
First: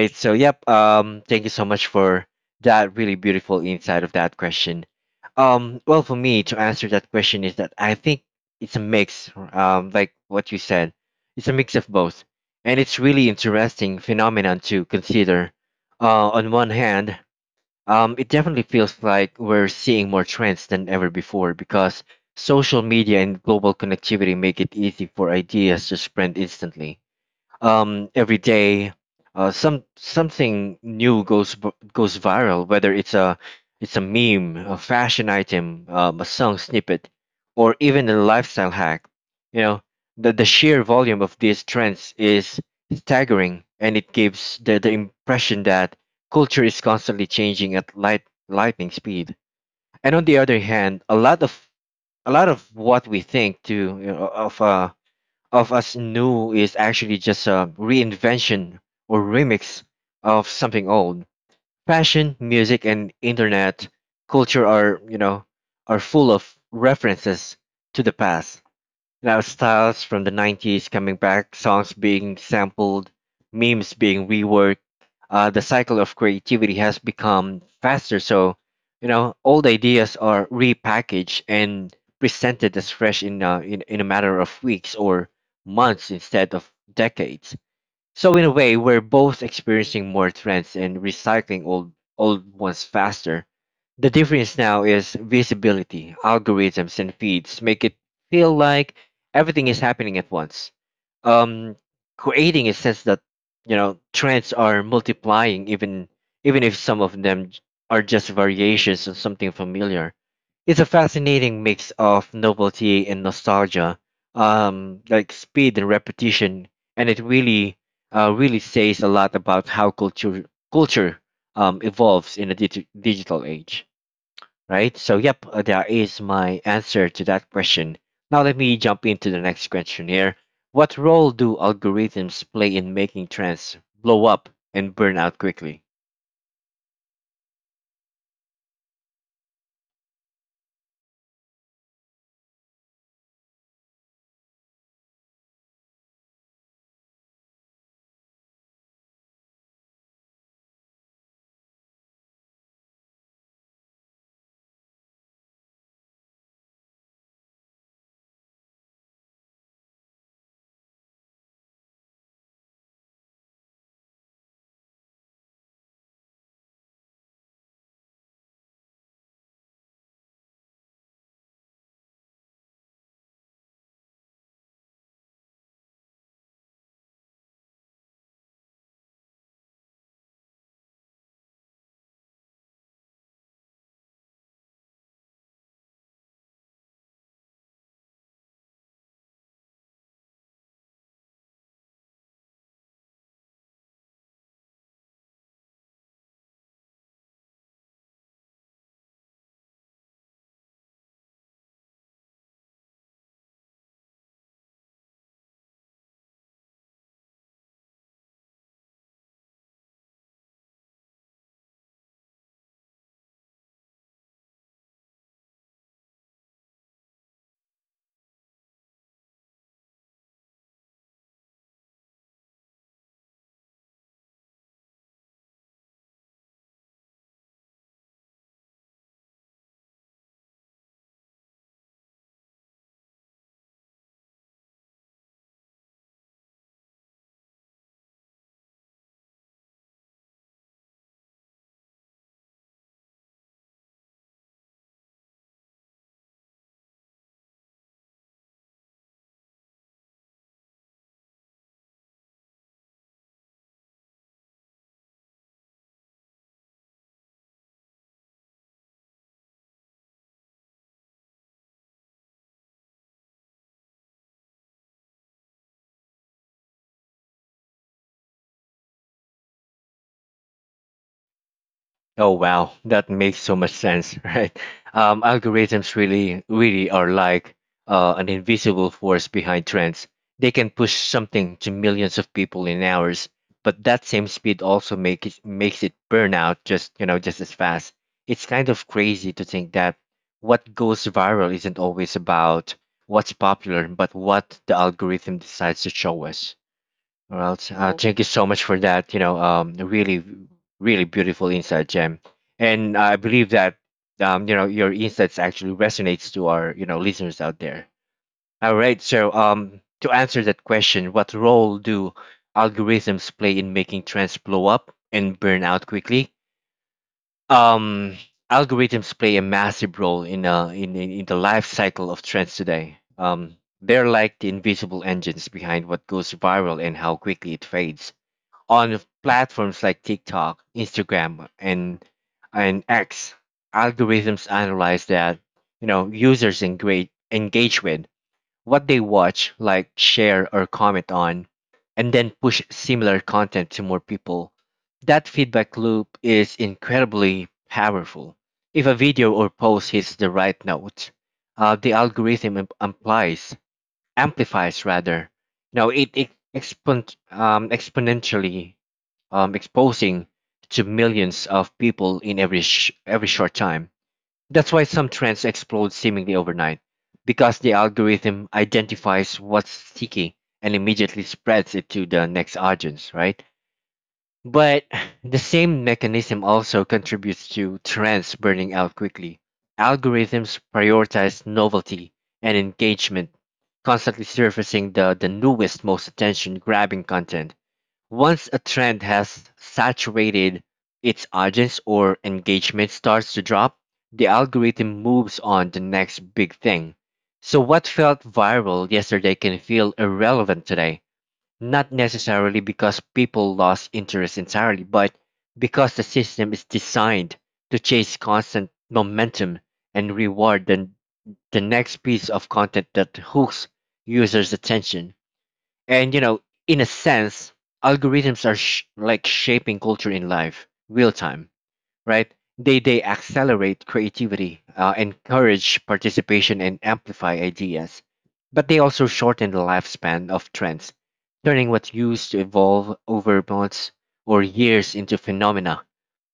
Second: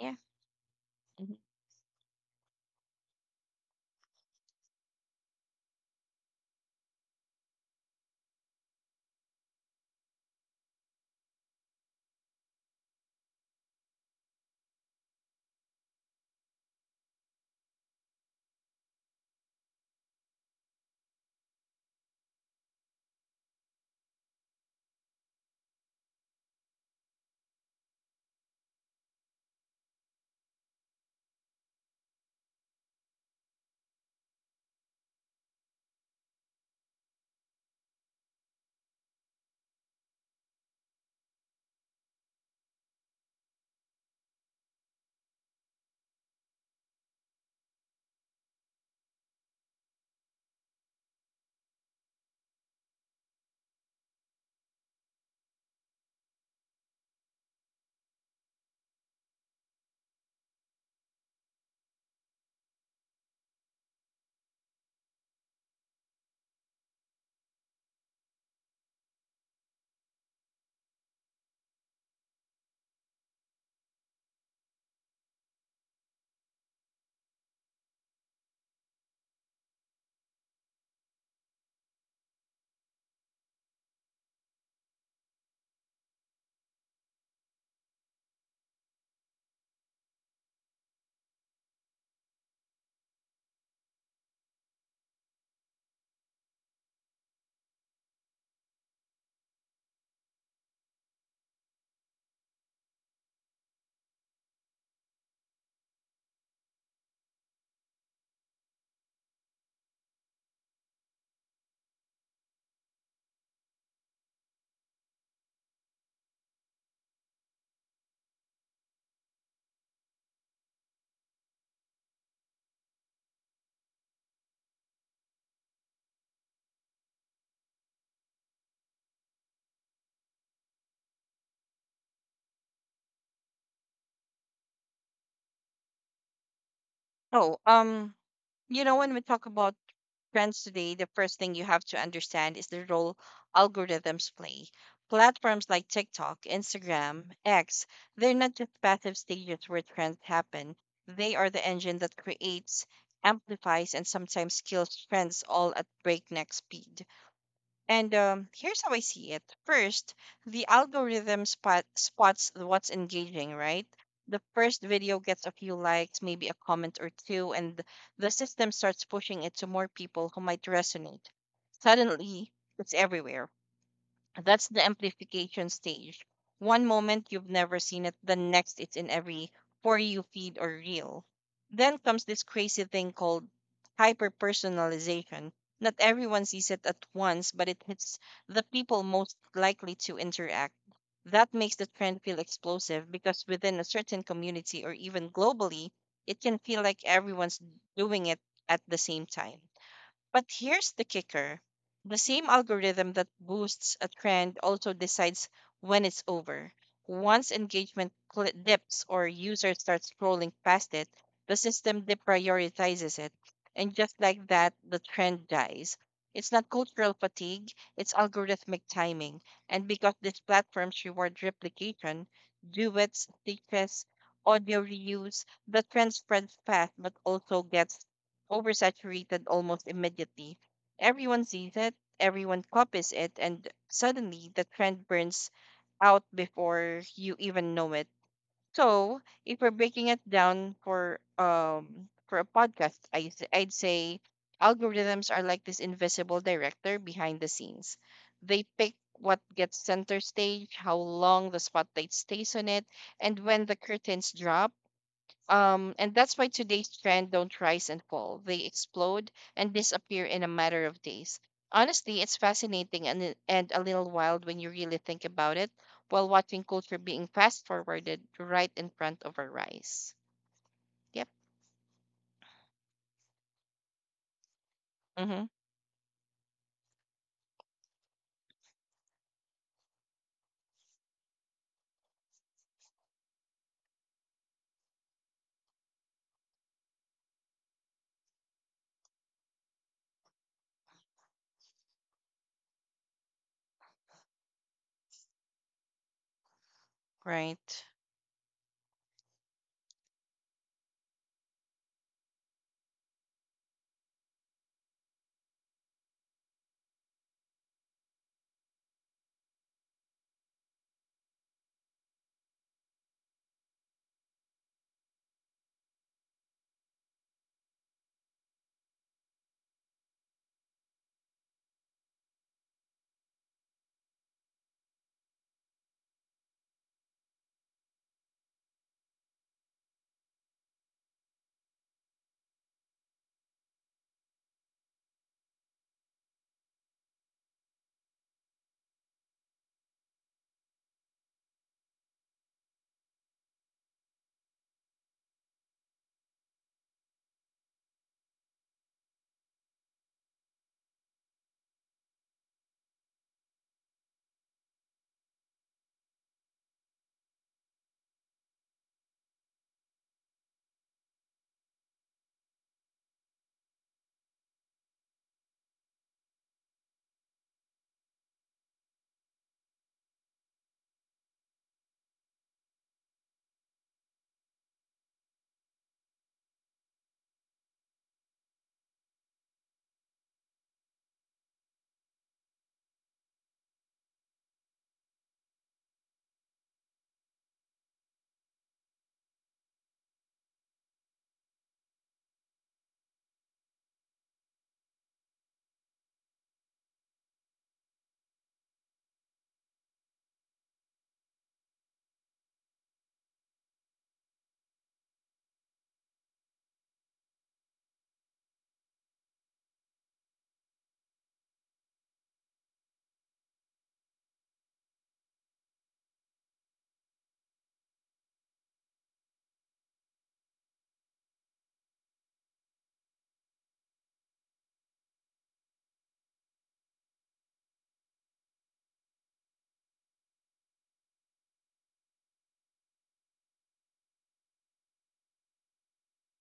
Speaker 2: Yeah.
Speaker 1: So, yep.
Speaker 2: Hmm.
Speaker 1: Thank you so much for that really beautiful insight of that question. Well, for me to answer that question is that I think it's a mix. Like what you said, it's a mix of both, and it's really interesting phenomenon to consider. On one hand, it definitely feels like we're seeing more trends than ever before, because social media and global connectivity make it easy for ideas to spread instantly every day. Something new goes goes viral, whether it's a meme, a fashion item, a song snippet, or even a lifestyle hack. you know the sheer volume of these trends is staggering, and it gives the impression that culture is constantly changing at lightning speed. And on the other hand, a lot of what we think to you know, of us new is actually just a reinvention or remix of something old. Fashion, music, and internet culture are, are full of references to the past. Now styles from the 90s coming back, songs being sampled, memes being reworked. The cycle of creativity has become faster, so old ideas are repackaged and presented as fresh in in a matter of weeks or months instead of decades. So in a way, we're both experiencing more trends and recycling old ones faster. The difference now is visibility. Algorithms and feeds make it feel like everything is happening at once. Um, creating a sense that trends are multiplying, even if some of them are just variations of something familiar. It's a fascinating mix of novelty and nostalgia, like speed and repetition, and it really really says a lot about how culture evolves in a digital age, right? So, yep, that is my answer to that question. Now, let me jump into the next question here. What role do algorithms play in making trends blow up and burn out quickly?
Speaker 2: Oh, when we talk about trends today, the first thing you have to understand is the role algorithms play. Platforms like TikTok, Instagram, X — they're not just passive stages where trends happen. They are the engine that creates, amplifies, and sometimes kills trends, all at breakneck speed. And here's how I see it. First, the algorithm spots what's engaging, right? The first video gets a few likes, maybe a comment or two, and the system starts pushing it to more people who might resonate. Suddenly, it's everywhere. That's the amplification stage. One moment you've never seen it, the next it's in every for you feed or reel. Then comes this crazy thing called hyper personalization. Not everyone sees it at once, but it hits the people most likely to interact. That makes the trend feel explosive, because within a certain community or even globally, it can feel like everyone's doing it at the same time. But here's the kicker: the same algorithm that boosts a trend also decides when it's over. Once engagement dips or users start scrolling past it, the system deprioritizes it. And just like that, the trend dies. It's not cultural fatigue, it's algorithmic timing. And because these platforms reward replication, duets, stitches, audio reuse, the trend spreads fast but also gets oversaturated almost immediately. Everyone sees it, everyone copies it, and suddenly the trend burns out before you even know it. So, if we're breaking it down for a podcast, I'd say algorithms are like this invisible director behind the scenes. They pick what gets center stage, how long the spotlight stays on it, and when the curtains drop. And that's why today's trend don't rise and fall. They explode and disappear in a matter of days. Honestly, it's fascinating and a little wild when you really think about it, while watching culture being fast forwarded right in front of our eyes. Yep.
Speaker 1: Oh wow, that makes so much sense, right?
Speaker 2: Mm-hmm.
Speaker 1: Algorithms really are like an invisible force behind trends. They can push something to millions of people in hours, but that same speed also makes it burn out just you know just as fast. It's kind of crazy to think that what goes viral isn't always about what's popular, but what the algorithm decides to show us. Well,
Speaker 2: Right.
Speaker 1: thank you so much for that. Really, really beautiful insight, Jem. And I believe that, your insights actually resonates to our, listeners out there. All right. So, to answer that question, what role do algorithms play in making trends blow up and burn out quickly? Um, Algorithms play a massive role in, in the life cycle of trends today. They're like the invisible engines behind what goes viral and how quickly it fades on platforms like TikTok, Instagram, and X. Algorithms analyze that users engage with what they watch, like, share or comment on, and then push similar content to more people. That feedback loop is incredibly powerful. If a video or post hits the right note, the algorithm ap- applies amplifies rather. It exponentially exposing to millions of people in every every short time. That's why some trends explode seemingly overnight, because the algorithm identifies what's sticky and immediately spreads it to the next audience, right? But the same mechanism also contributes to trends burning out quickly. Algorithms prioritize novelty and engagement, constantly surfacing the newest, most attention grabbing content. Once a trend has saturated its audience or engagement starts to drop, the algorithm moves on the next big thing. So, what felt viral yesterday can feel irrelevant today. Not necessarily because people lost interest entirely, but because the system is designed to chase constant momentum and reward the next piece of content that hooks users' attention. And, you know, in a sense, algorithms are like shaping culture in live real time, right? They accelerate creativity, encourage participation, and amplify ideas. But they also shorten the lifespan of trends, turning what used to evolve over months or years into phenomena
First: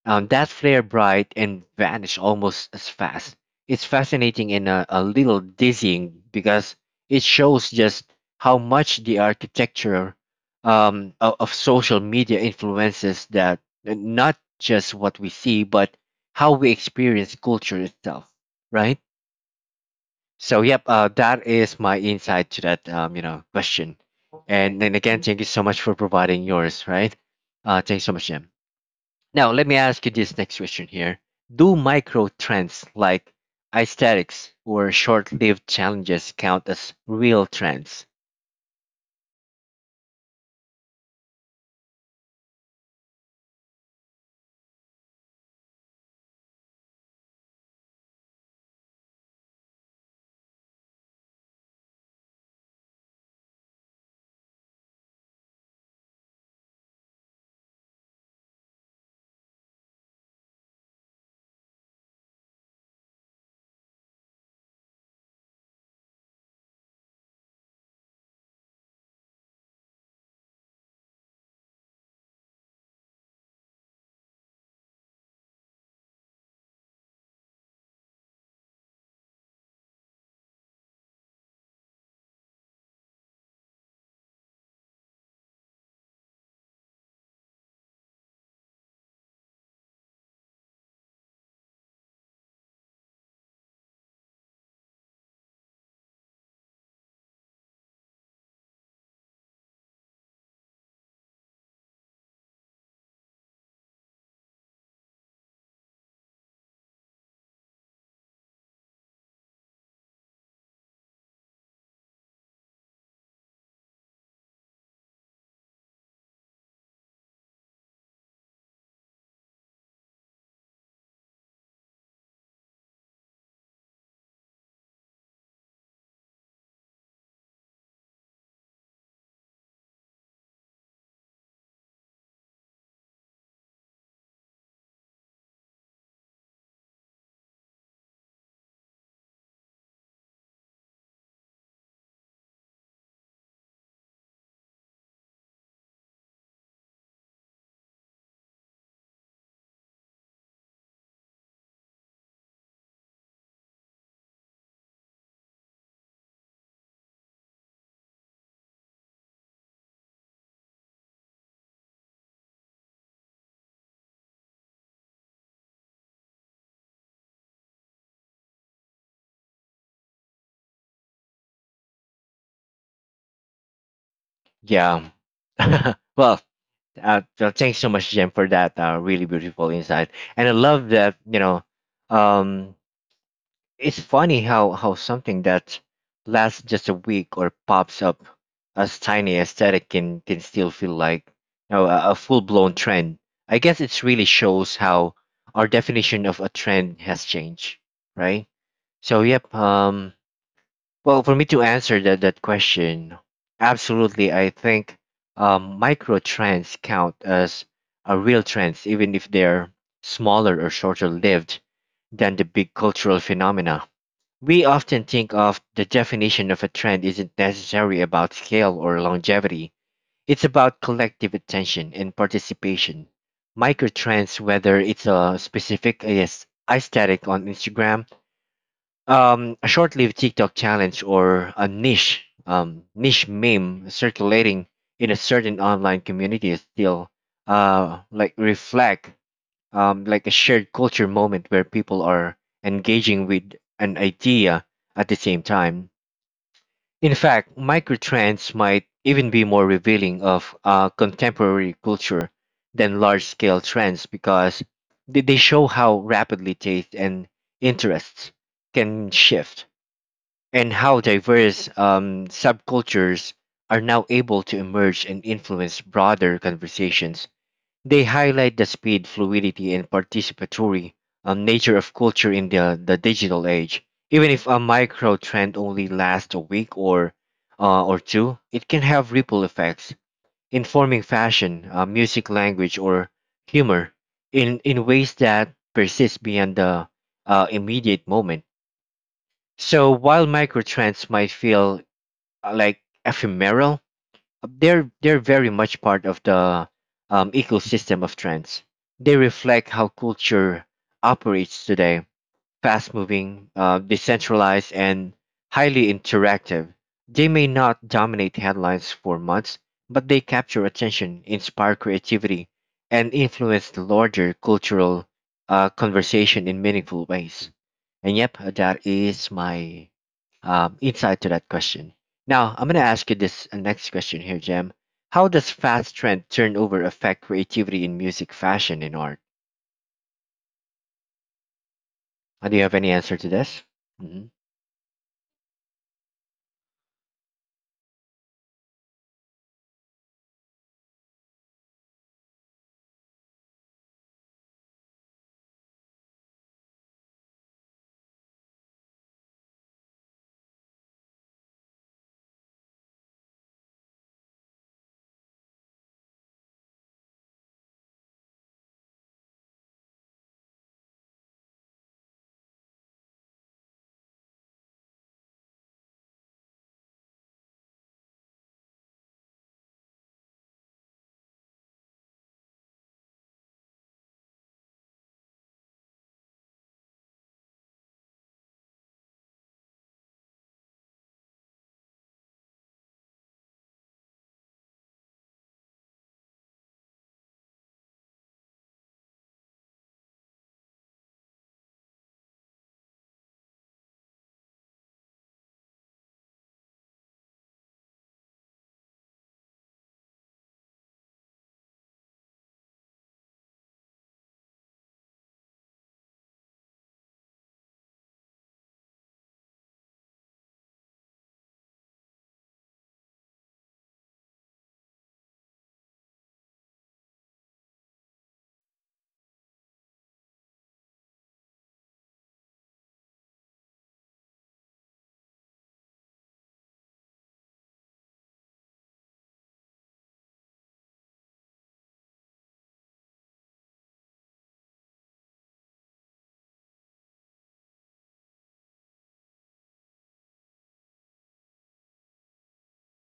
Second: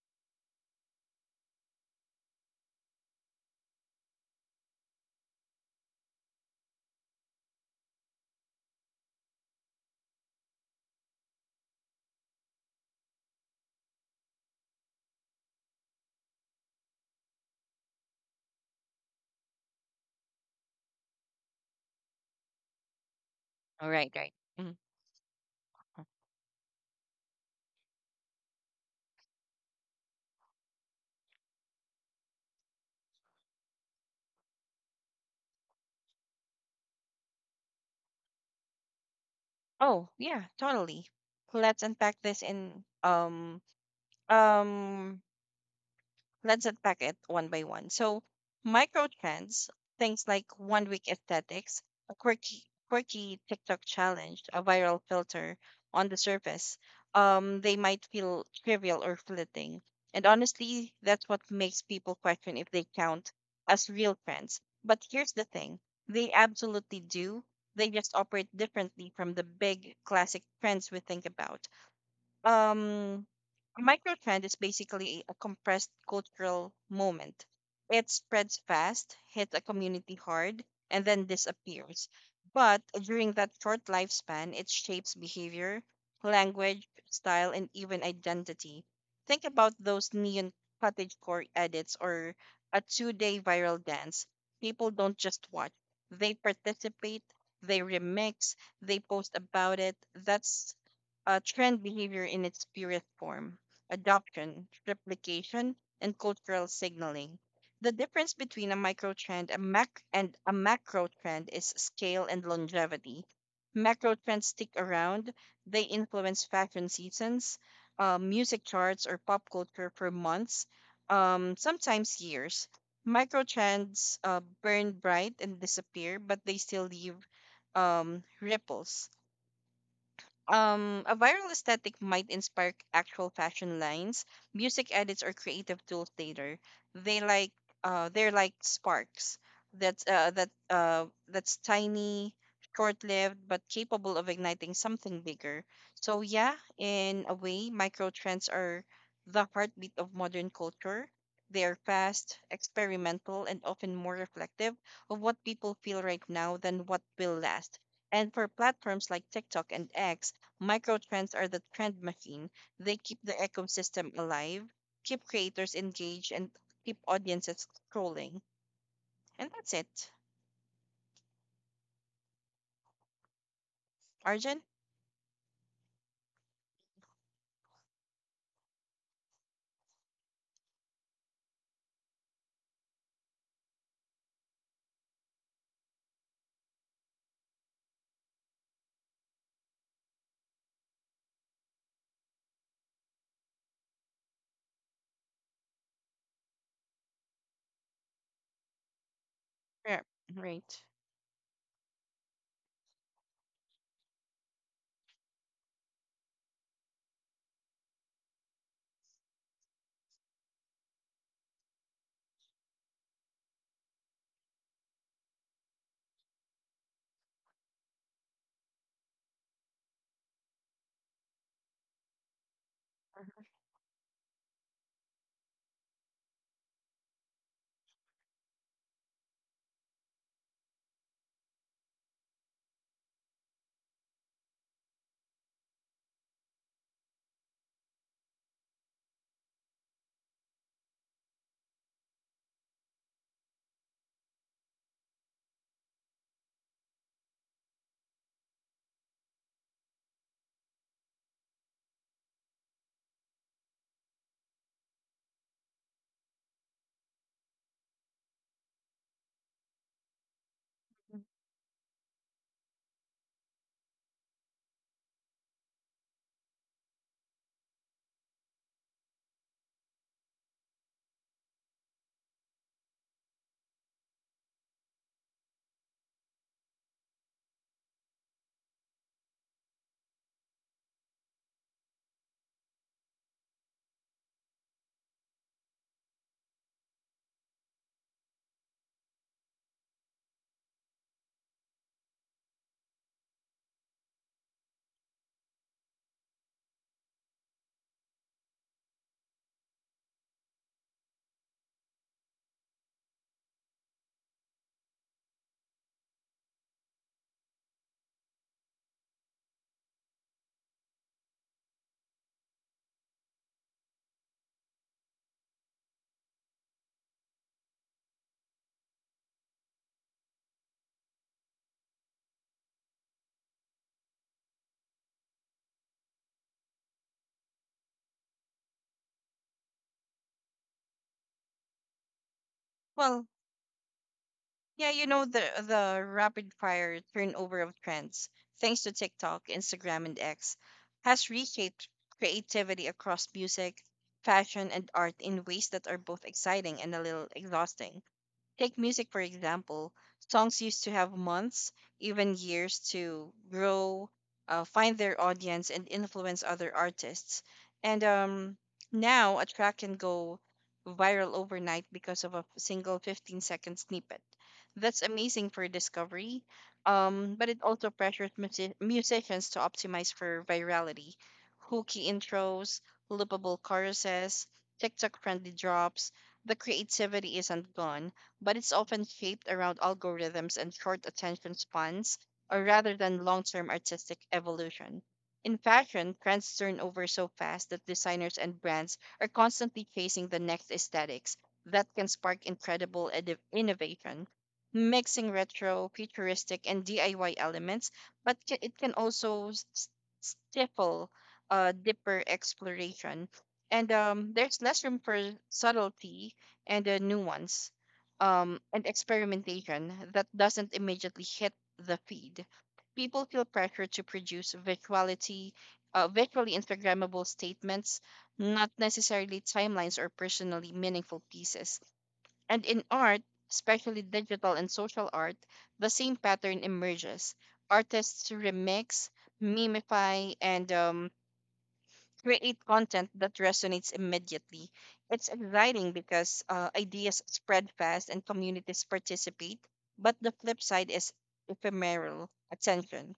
Speaker 1: that flare bright and vanish almost as fast. It's fascinating and a little dizzying, because it shows just how much the architecture of social media influences that not just what we see, but how we experience culture itself, right? So, yep, that is my insight to that,
Speaker 2: All
Speaker 1: question.
Speaker 2: right. Right. Mhm.
Speaker 1: And then again, thank you so much for providing yours, right? Thanks so much, Jim. Now, let me ask you this next question here. Do micro trends like aesthetics or short lived challenges count as real trends?
Speaker 2: Oh, yeah, totally. Let's unpack this in um um Let's unpack it one by one. So, micro trends, things like 1-week aesthetics, a quirky TikTok challenge, a viral filter — on the surface, they might feel trivial or fleeting. And honestly, that's what makes people question if they count as real trends. But here's the thing: they absolutely do. They just operate differently from the big classic trends we think about. Um, a microtrend is basically a compressed cultural moment. It spreads fast, hits a community hard, and then disappears. But during that short lifespan, it shapes behavior, language, style, and even identity. Think about those neon cottagecore edits or a 2-day viral dance. People don't just watch, they participate, they remix, they post about it. That's trend behavior in its purest form: adoption, replication, and cultural signaling. The difference between a microtrend and a macro trend is scale and longevity. Macro trends stick around. They influence fashion seasons, music charts, or pop culture for months, sometimes years. Microtrends burn bright and disappear, but they still leave ripples. A viral aesthetic might inspire actual fashion lines, music edits, or creative tools later. They like they're like sparks that's tiny, short-lived, but capable of igniting something bigger. So yeah, in a way, micro trends are the heartbeat of modern culture. They are fast, experimental, and often more reflective of what people feel right now than what will last. And for platforms like TikTok and X, microtrends are the trend machine. They keep the ecosystem alive, keep creators engaged, and keep audiences scrolling. And that's it. Arjun?
Speaker 1: Yeah. Well, so thanks so much, Jen, for that really beautiful insight. And I love that, um, it's funny how something that lasts just a week or pops up as tiny aesthetic can still feel like a full blown trend. I guess it really shows how our definition of a trend has changed, right? So yep,
Speaker 2: Yeah, right.
Speaker 1: well for me to answer that question, absolutely I think micro trends count as a real trends even if they're smaller or shorter lived than the big cultural phenomena we often think of. The definition of a trend isn't necessarily about scale or longevity. It's about collective attention and participation. Microtrends, whether it's a specific aesthetic on Instagram, a short-lived TikTok challenge, or a niche meme circulating in a certain online community, is still like reflect like a shared culture moment where people are engaging with an idea at the same time. In fact, microtrends might even be more revealing of contemporary culture than large scale trends because they show how rapidly taste and interests can shift and how diverse subcultures are now able to emerge and influence broader conversations. They highlight the speed, fluidity, and participatory nature of culture in the digital age. Even if a micro trend only lasts a week or two, it can have ripple effects, informing fashion, music, language, or humor in ways that persist beyond the immediate moment. So while micro trends might feel like ephemeral, they're very much part of the ecosystem of trends. They reflect how culture operates today: fast moving, decentralized, and highly interactive. They may not dominate headlines for months, but they capture attention, inspire creativity, and influence the larger cultural conversation in meaningful ways. And yep, that is my insight to that question. Now, I'm going to ask you this next question here, Jem. How does fast trend turnover affect creativity in music, fashion, and art? Do you have any answer to
Speaker 2: Well,
Speaker 1: this? Mm-hmm.
Speaker 2: yeah, the rapid fire turnover of trends, thanks to TikTok, Instagram, and X, has reshaped creativity across music, fashion, and art in ways that are both exciting and a little exhausting. Take music, for example. Songs used to have months, even years to grow, find their audience, and influence other artists. And now a track can go viral overnight because of a single 15-second snippet. That's amazing for discovery, but it also pressures musicians to optimize for virality. Hooky intros, loopable choruses, TikTok friendly drops — the creativity isn't gone, but it's often shaped around algorithms and short attention spans, or rather than long term artistic evolution. In fashion, trends turn over so fast that designers and brands are constantly chasing the next aesthetics that can spark incredible innovation. Mixing retro, futuristic, and DIY elements, but it can also stifle deeper exploration. And there's less room for subtlety and nuance and experimentation that doesn't immediately hit the feed. People feel pressure to produce visually Instagrammable statements, not necessarily timelines or personally meaningful pieces. And in art, especially digital and social art, the same pattern emerges. Artists remix, mimify, and create content that resonates immediately. It's exciting because ideas spread fast and communities participate, but the flip side is ephemeral attention.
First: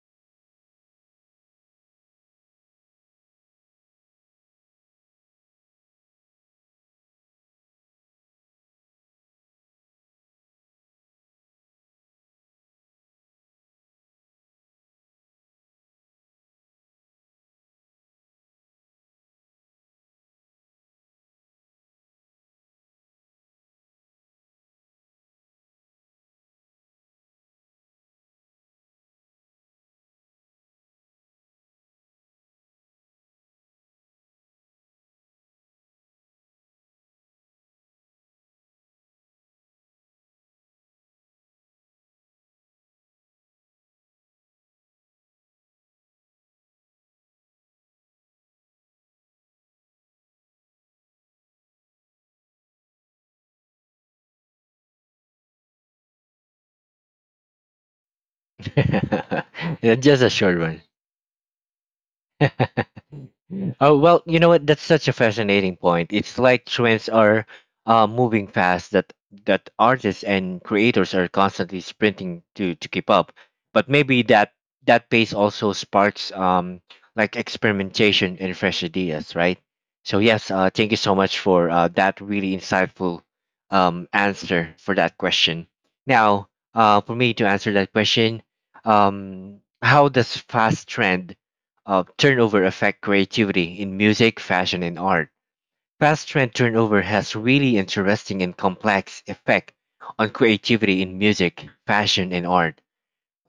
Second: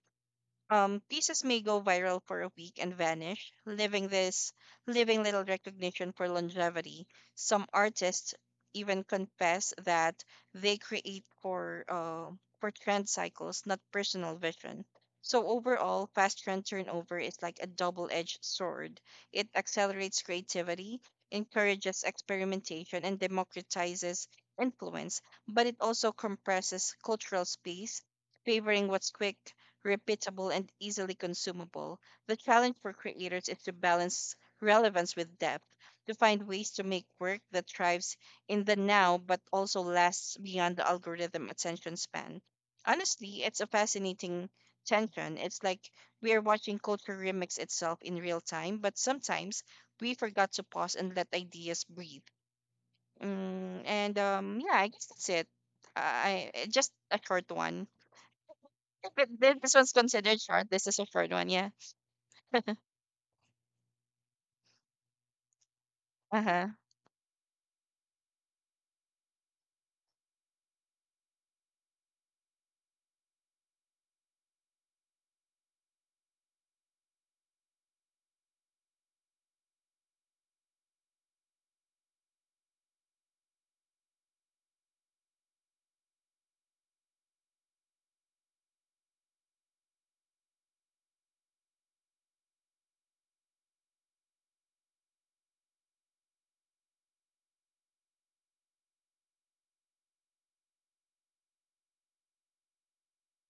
Speaker 2: Pieces may go viral for a week and vanish, leaving little recognition for longevity. Some artists even confess that they create for trend cycles, not personal vision. So overall, fast trend turnover is like a double-edged sword. It accelerates creativity, encourages experimentation, and democratizes influence, but it also compresses cultural space, favoring what's quick, repeatable, and easily consumable. The challenge for creators is to balance relevance with depth, to find ways to make work that thrives in the now but also lasts beyond the algorithm attention span. Honestly, it's a fascinating tension. It's like we are watching culture remix itself in real time, but sometimes we forgot to pause and let ideas breathe. Mm, and yeah, I guess that's it. Just a short one. But this one's
Speaker 1: Just a
Speaker 2: considered
Speaker 1: short
Speaker 2: short.
Speaker 1: one.
Speaker 2: This is a short one, yeah.
Speaker 1: Oh well, you know what? That's such a fascinating point. It's
Speaker 2: Uh
Speaker 1: like
Speaker 2: huh.
Speaker 1: trends are moving fast that artists and creators are constantly sprinting to keep up. But maybe that pace also sparks like experimentation and fresh ideas, right? So yes, thank you so much for that really insightful answer for that question. Now, for me to answer that question, how does fast trend turnover affect creativity in music, fashion, and art? Fast trend turnover has really interesting and complex effect on creativity in music, fashion, and art.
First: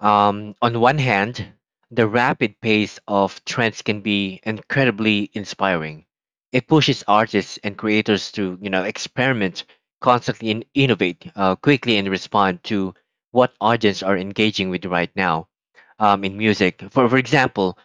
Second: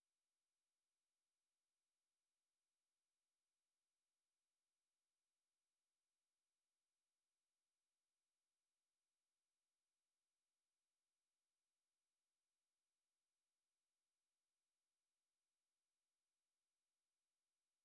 Speaker 1: On one hand, the rapid pace of trends can be incredibly inspiring. It pushes artists and creators to, you know, experiment, constantly and innovate, quickly and respond to what audience are engaging with right now, in music. For example,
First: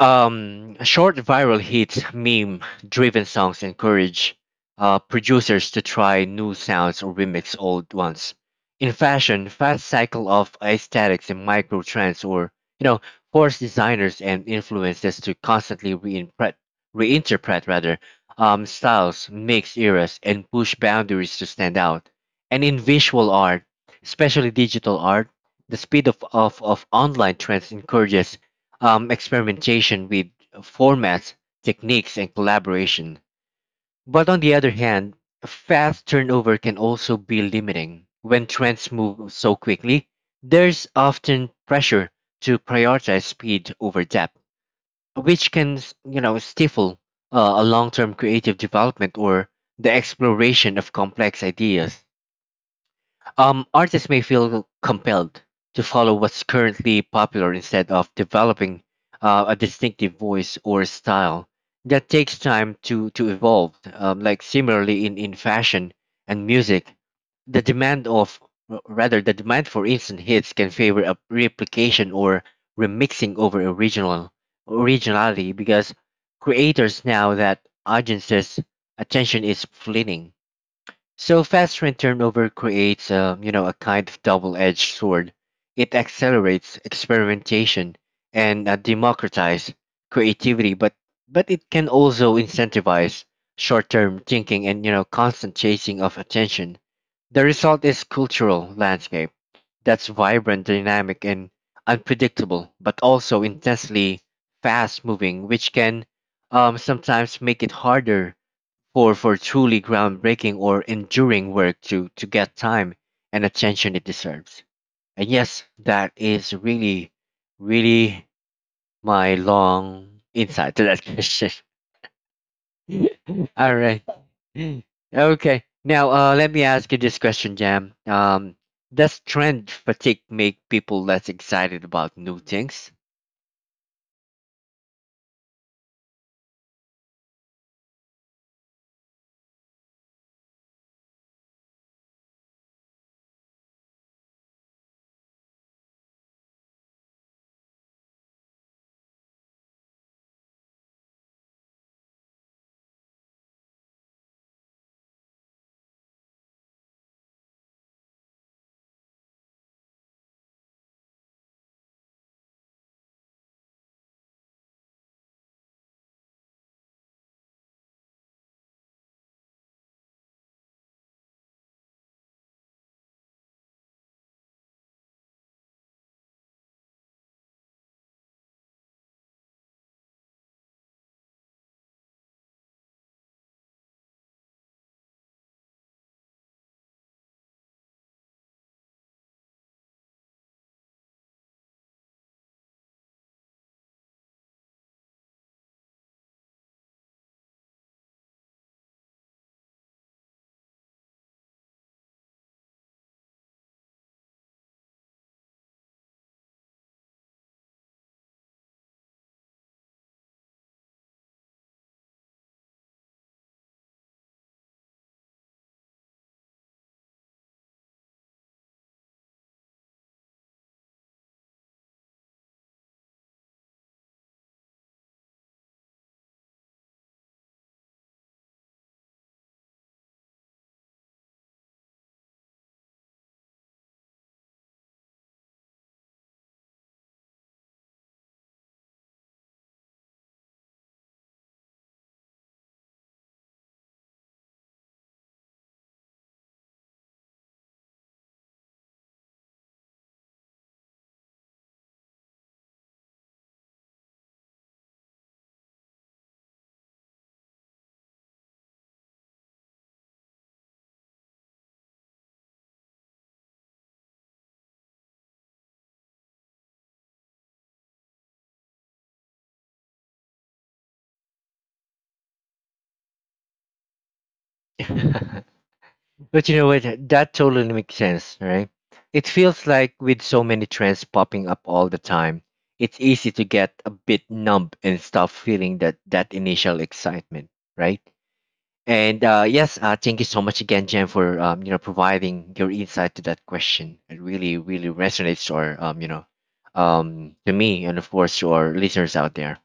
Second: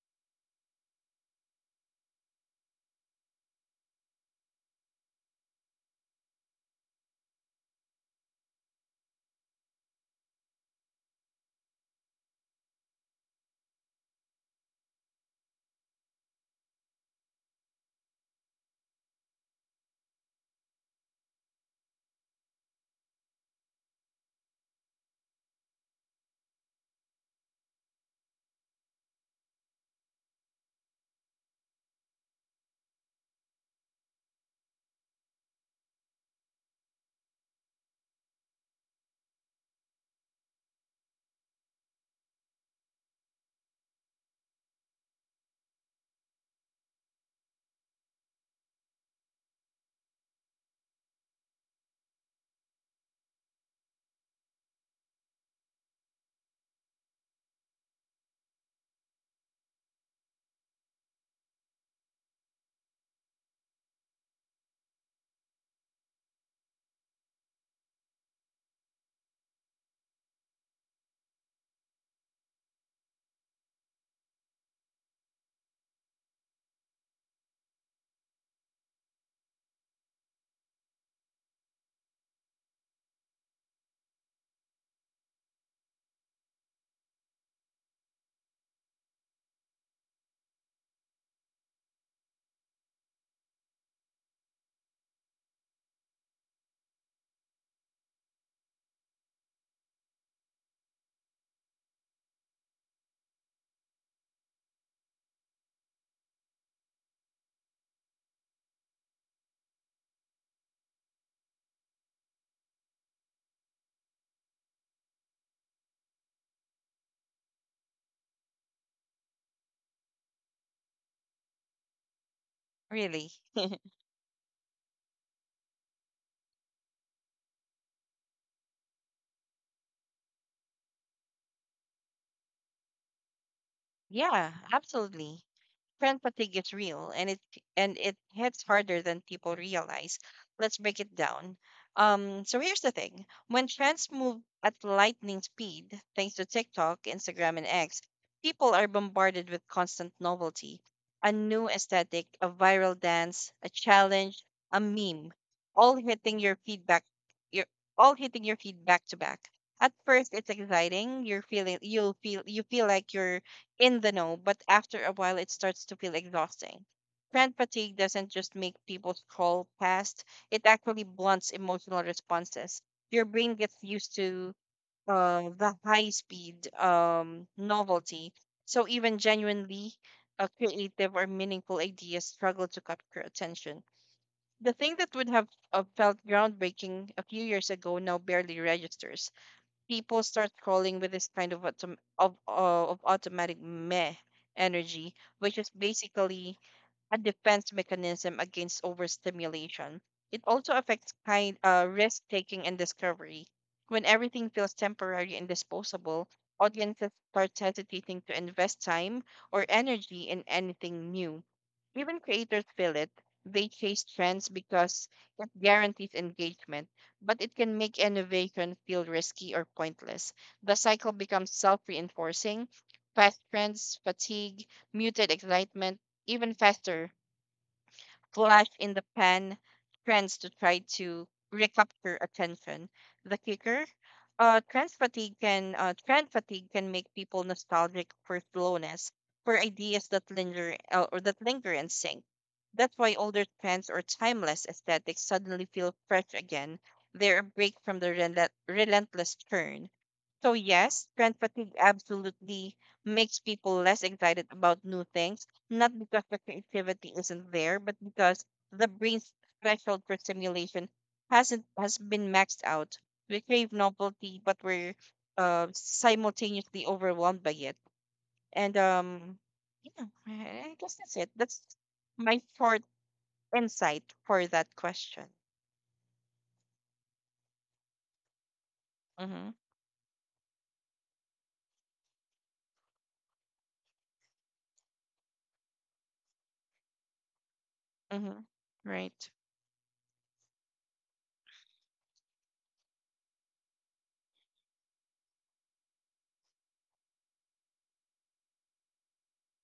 Speaker 1: short viral hits, meme-driven songs encourage producers to try new sounds or remix old ones. In fashion, fast cycle of aesthetics and micro trends, or you know, force designers and influencers to constantly reinterpret rather, styles, mix eras, and push boundaries to stand out. And in visual art, especially digital art, the speed of online trends encourages experimentation with formats, techniques, and collaboration. But on the other hand, fast turnover can also be limiting. When trends move so quickly, there's often pressure to prioritize speed over depth, which can, stifle a long-term creative development or the exploration of complex ideas. Artists may feel compelled to follow what's currently popular instead of developing a distinctive voice or style that takes time to evolve. Like, similarly in fashion and music, the demand rather the demand for instant hits can favor a replication or remixing over original originality, because creators now that audiences' attention is fleeting. So fast train turnover creates a kind of double-edged sword. It accelerates experimentation and democratize creativity, but it can also incentivize short-term thinking and constant chasing of attention. The result is cultural landscape that's vibrant, dynamic, and unpredictable, but also intensely fast-moving, which can, sometimes make it harder for truly groundbreaking or enduring work to get time and attention it deserves. And yes, that is really, really my long insight to that question.
Speaker 2: Really?
Speaker 1: All right. Okay. Now, let me ask you this question, Jam. Does trend fatigue make people less excited about new things?
Speaker 2: Yeah, absolutely. Trend fatigue is real, and it hits harder than people realize. Let's break it down. So here's the thing. When trends move at lightning speed, thanks to TikTok, Instagram, and X, people are bombarded with constant novelty. A new aesthetic, a viral dance, a challenge, a meme, all hitting your feedback your all hitting your feed back to back. At first it's exciting. You feel like you're in the know, but after a while it starts to feel exhausting. Trend fatigue doesn't just make people scroll past, it actually blunts emotional responses. Your brain gets used to the high speed novelty, so even genuinely creative or meaningful ideas struggle to capture attention. The thing that would have felt groundbreaking a few years ago now barely registers. People start scrolling with this kind of automatic meh energy, which is basically a defense mechanism against overstimulation. It also affects kind risk taking and discovery. When everything feels temporary and disposable, audiences start hesitating to invest time or energy in anything new. Even creators feel it. They chase trends because it guarantees engagement, but it can make innovation feel risky or pointless. The cycle becomes self reinforcing. Fast trends, fatigue, muted excitement, even faster flash in the pan trends to try to recapture attention. The kicker: trend fatigue can make people nostalgic for slowness, for ideas that linger and sink. That's why older trends or timeless aesthetics suddenly feel fresh again. They're a break from the relentless churn. So yes, trend fatigue absolutely makes people less excited about new things, not because the creativity isn't there, but because the brain's threshold for stimulation hasn't has been maxed out. We crave novelty, but we're simultaneously overwhelmed by it. And yeah, I guess that's it. That's my short insight for that question.
Speaker 1: But you know what? That totally makes sense, right? It
Speaker 2: Mm-hmm.
Speaker 1: feels like with so many trends popping up all the time, it's easy to get a bit numb and stop feeling that initial excitement, right?
Speaker 2: Mm-hmm.
Speaker 1: And
Speaker 2: Right.
Speaker 1: yes, thank you so much again, Jen, for providing your insight to that question. It really, really resonates, to me, and of course, to our listeners out there.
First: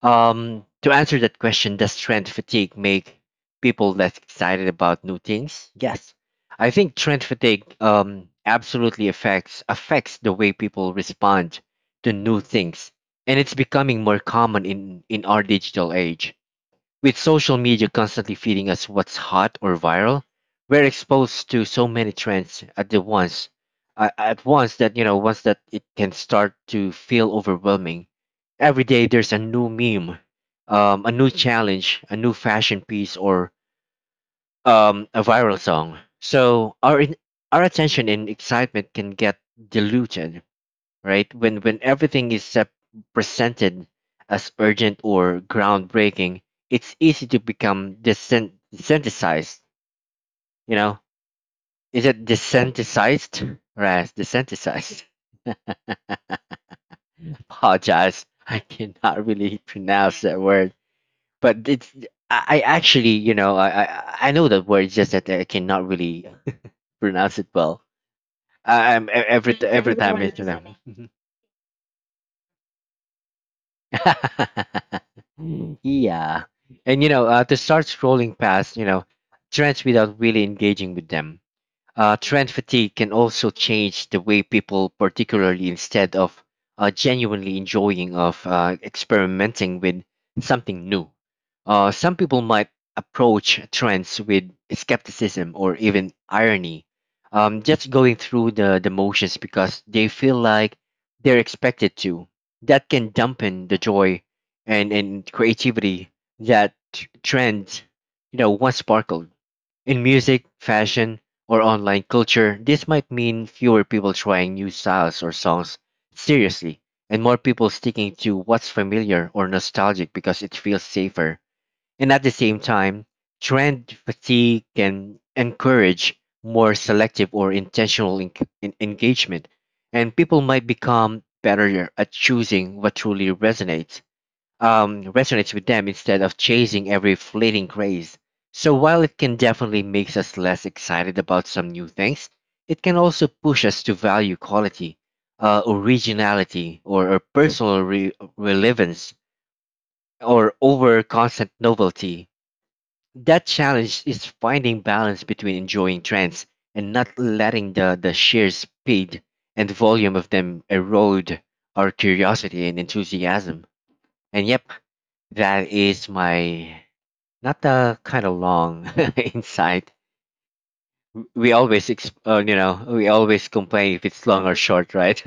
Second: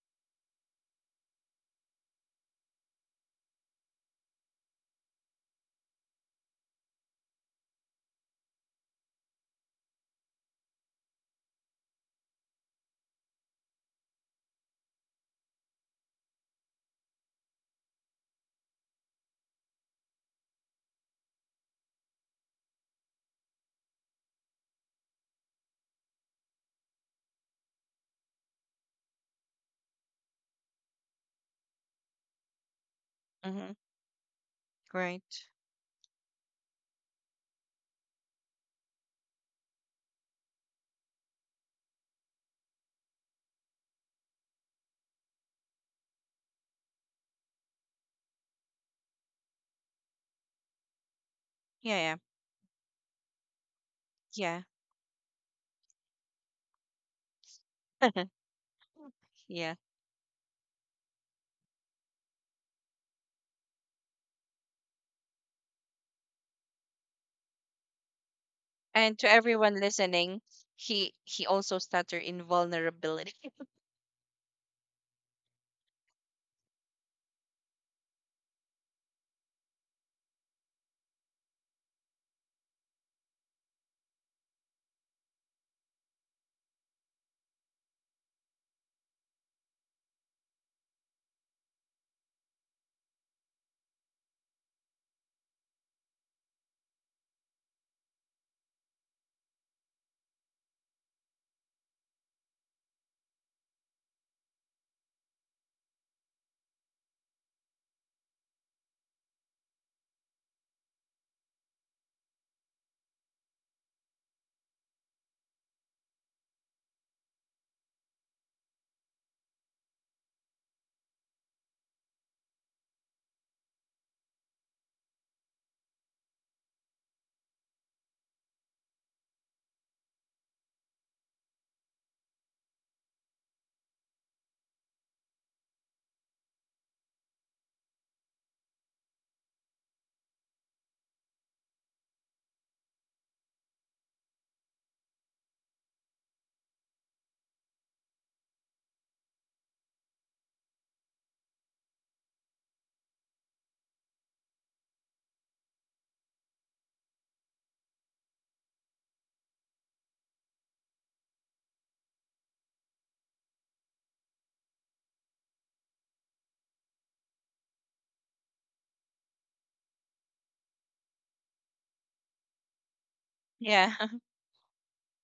Speaker 1: To answer that question, does trend fatigue make people less excited about new things? Yes, I think trend fatigue absolutely affects the way people respond to new things, and it's becoming more common in our digital age. With social media constantly feeding us what's hot or viral, we're exposed to so many trends at once, that once that it can start to feel overwhelming. Every day there's a new meme, a new challenge, a new fashion piece, or
Speaker 2: Mm-hmm.
Speaker 1: a
Speaker 2: Right.
Speaker 1: viral song. So our our attention and excitement can get diluted, right? When everything is presented as urgent or groundbreaking, it's easy to become desensitized. You know, is
Speaker 2: Yeah.
Speaker 1: it desensitized? Right,
Speaker 2: Yeah.
Speaker 1: desensitized. Apologize,
Speaker 2: Yeah.
Speaker 1: I cannot really
Speaker 2: Yeah.
Speaker 1: pronounce that word. But it's I actually, I know that word. It's just that I cannot really pronounce it well. I'm
Speaker 2: And to
Speaker 1: every
Speaker 2: everyone
Speaker 1: every time it's, you
Speaker 2: listening,
Speaker 1: know,
Speaker 2: he also stutter in vulnerability.
Speaker 1: yeah. And to start scrolling past, trends without really engaging with them. Trend fatigue can also change the way people, particularly instead of genuinely enjoying of experimenting with something new. Some people might approach trends with skepticism or even irony, just going through the motions because they feel like they're expected to. That can dampen the joy and creativity that trends, once sparkled. In music, fashion, or online culture, this might mean fewer people trying new styles or songs seriously, and more people sticking to what's familiar or nostalgic because it feels safer. And at the same time, trend fatigue can encourage more selective or intentional engagement, and people might become better at choosing what truly resonates with them instead of chasing every fleeting craze. So while it can definitely make us less excited about some new things, it can also push us to value quality, originality, or personal relevance, or over constant novelty. That challenge is finding balance between enjoying trends and not letting the sheer speed and volume of them erode our curiosity and enthusiasm. And yep, that is my not the kind of long insight. We always, ex- you know, we always complain
Speaker 2: Yeah.
Speaker 1: if it's long or short, right?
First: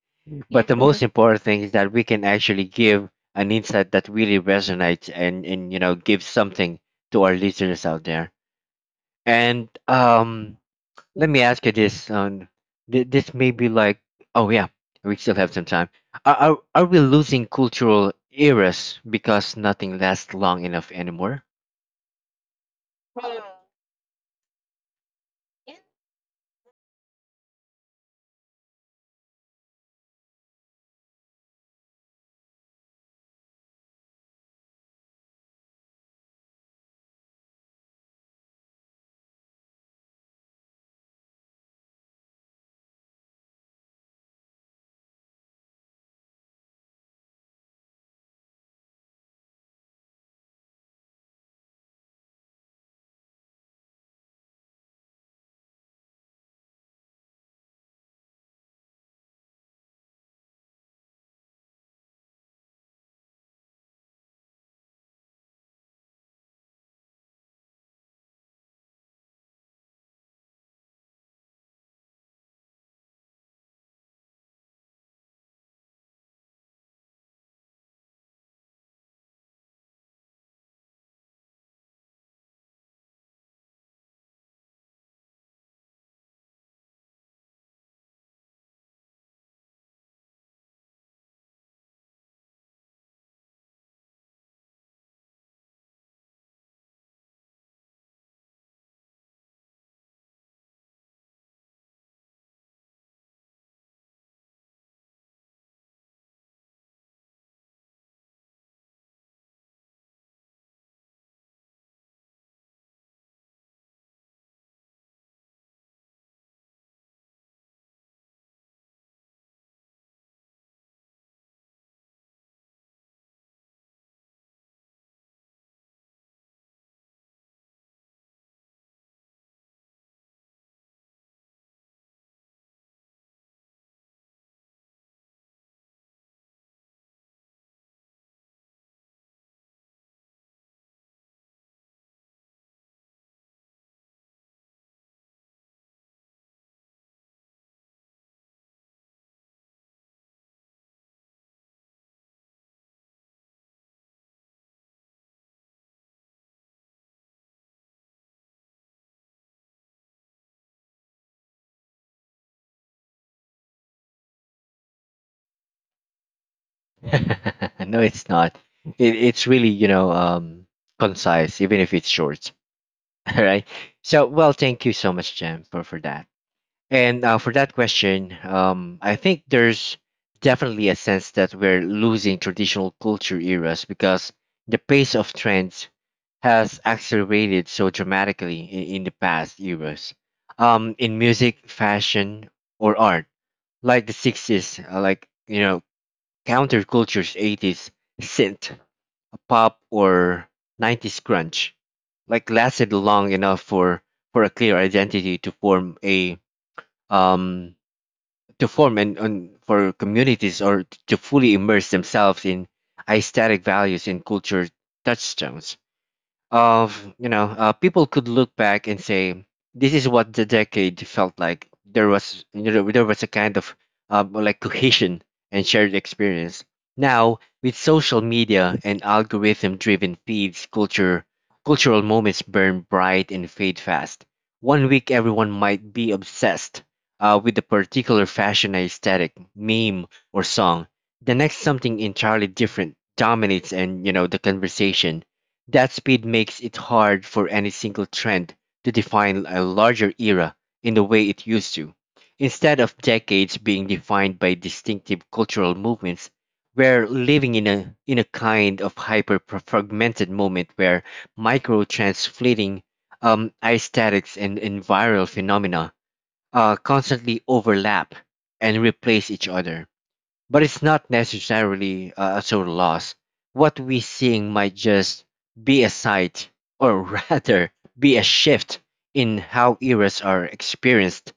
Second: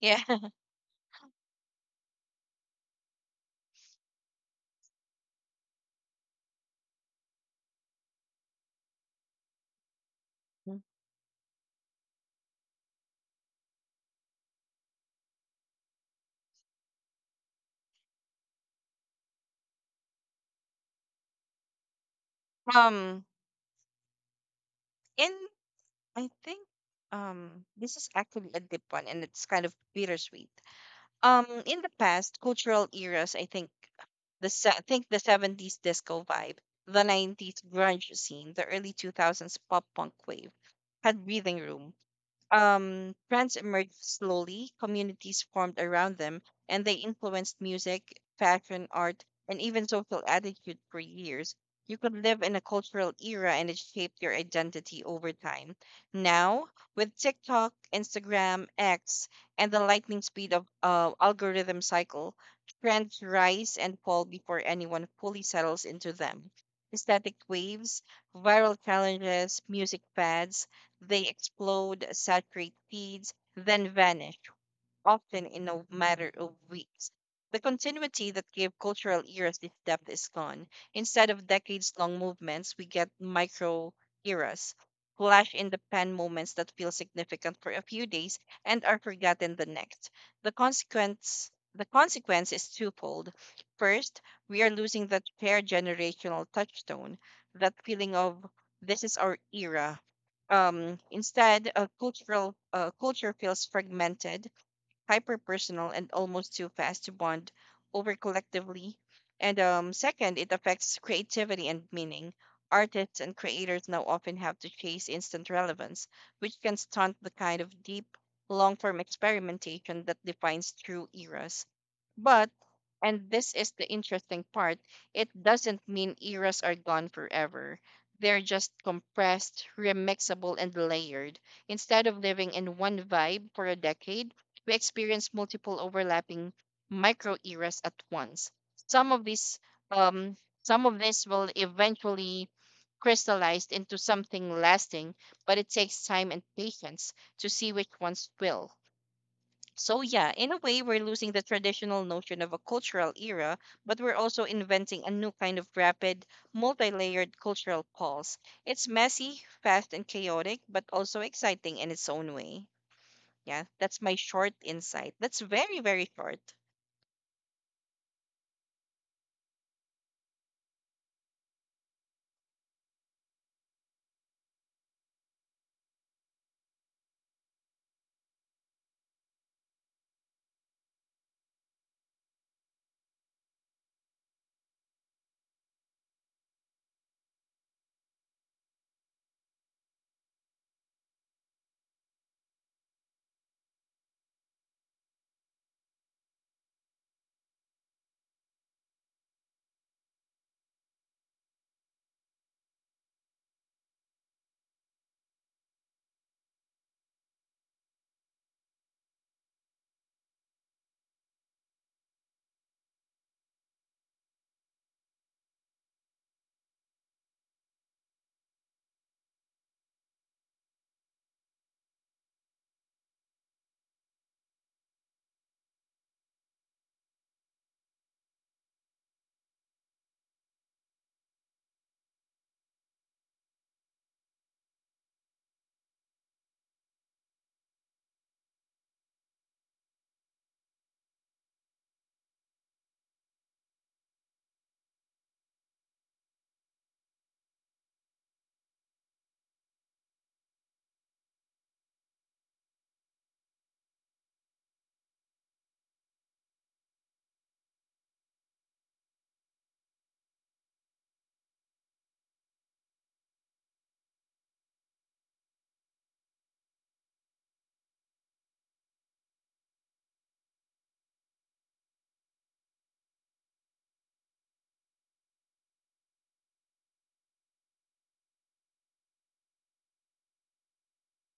Speaker 2: Yeah.
Speaker 1: But the most important thing is that we can actually give an insight that really resonates, and gives something to our listeners out there. And let me ask you this. This may be like, oh yeah, we still have some time. Are we losing cultural eras because nothing lasts long enough anymore?
Speaker 2: Um in I think this is actually a deep one and it's kind of bittersweet. In the past cultural eras, I think the 70s disco vibe, the 90s grunge scene, the early 2000s pop punk wave had breathing room. Trends emerged slowly, communities formed around them, and they influenced music, fashion, art, and even social attitude for years. You could live in a cultural era and it shaped your identity over time. Now, with TikTok, Instagram, X, and the lightning speed of algorithm cycle, trends rise and fall before anyone fully settles into them. Aesthetic waves, viral challenges, music fads — they explode, saturate feeds, then vanish, often in a matter of weeks. The continuity that gave cultural eras this depth is gone. Instead of decades long movements, we get micro eras, flash in the pan moments that feel significant for a few days and are forgotten the next. The consequence is twofold. First, we are losing that shared generational touchstone, that feeling of this is our era. Instead, a cultural culture feels fragmented, hyper personal, and almost too fast to bond over collectively. And Second, it affects creativity and meaning. Artists and creators now often have to chase instant relevance, which can stunt the kind of deep, long form experimentation that defines true eras. But, and this is the interesting part, it doesn't mean eras are gone forever. They're just compressed, remixable, and layered. Instead of living in one vibe for a decade, we experience multiple overlapping micro eras at once. Some of these um, some of this will eventually crystallize into something lasting, but it takes time and patience to see which ones will. So yeah, in a way we're losing the traditional notion of a cultural era, but we're also inventing a new kind of rapid, multi-layered cultural pulse. It's messy, fast and chaotic, but also exciting in its own way. Yeah, that's my short insight. That's very, very short.
Speaker 1: No, it's not. It's really, concise, even if it's short. All right. So, well, thank you so much, Jem, for that. And for that question, I think there's definitely a sense that we're losing traditional culture eras because the pace of trends has accelerated so dramatically in the past eras. In music, fashion, or art, like the 60s, like, you know, counterculture's 80s synth pop, or 90s grunge, like lasted long enough for a clear identity to form a, um to form and an, for communities or to fully immerse themselves in aesthetic values and culture touchstones of, people could look back and say, this is what the decade felt like. There was, there was a kind of, like, cohesion and shared experience. Now with social media and algorithm driven feeds, culture cultural moments burn bright and fade fast. One week everyone might be obsessed, with a particular fashion aesthetic meme or song. The next, something entirely different dominates, and the conversation. That speed makes it hard for any single trend to define a larger era in the way it used to. Instead of decades being defined by distinctive cultural movements, we're living in a kind of hyper fragmented moment where micro trends, fleeting aesthetics, and viral phenomena constantly overlap and replace each other. But it's not necessarily a total loss. What we seeing might just be a sight, or rather, be a shift in how eras are experienced.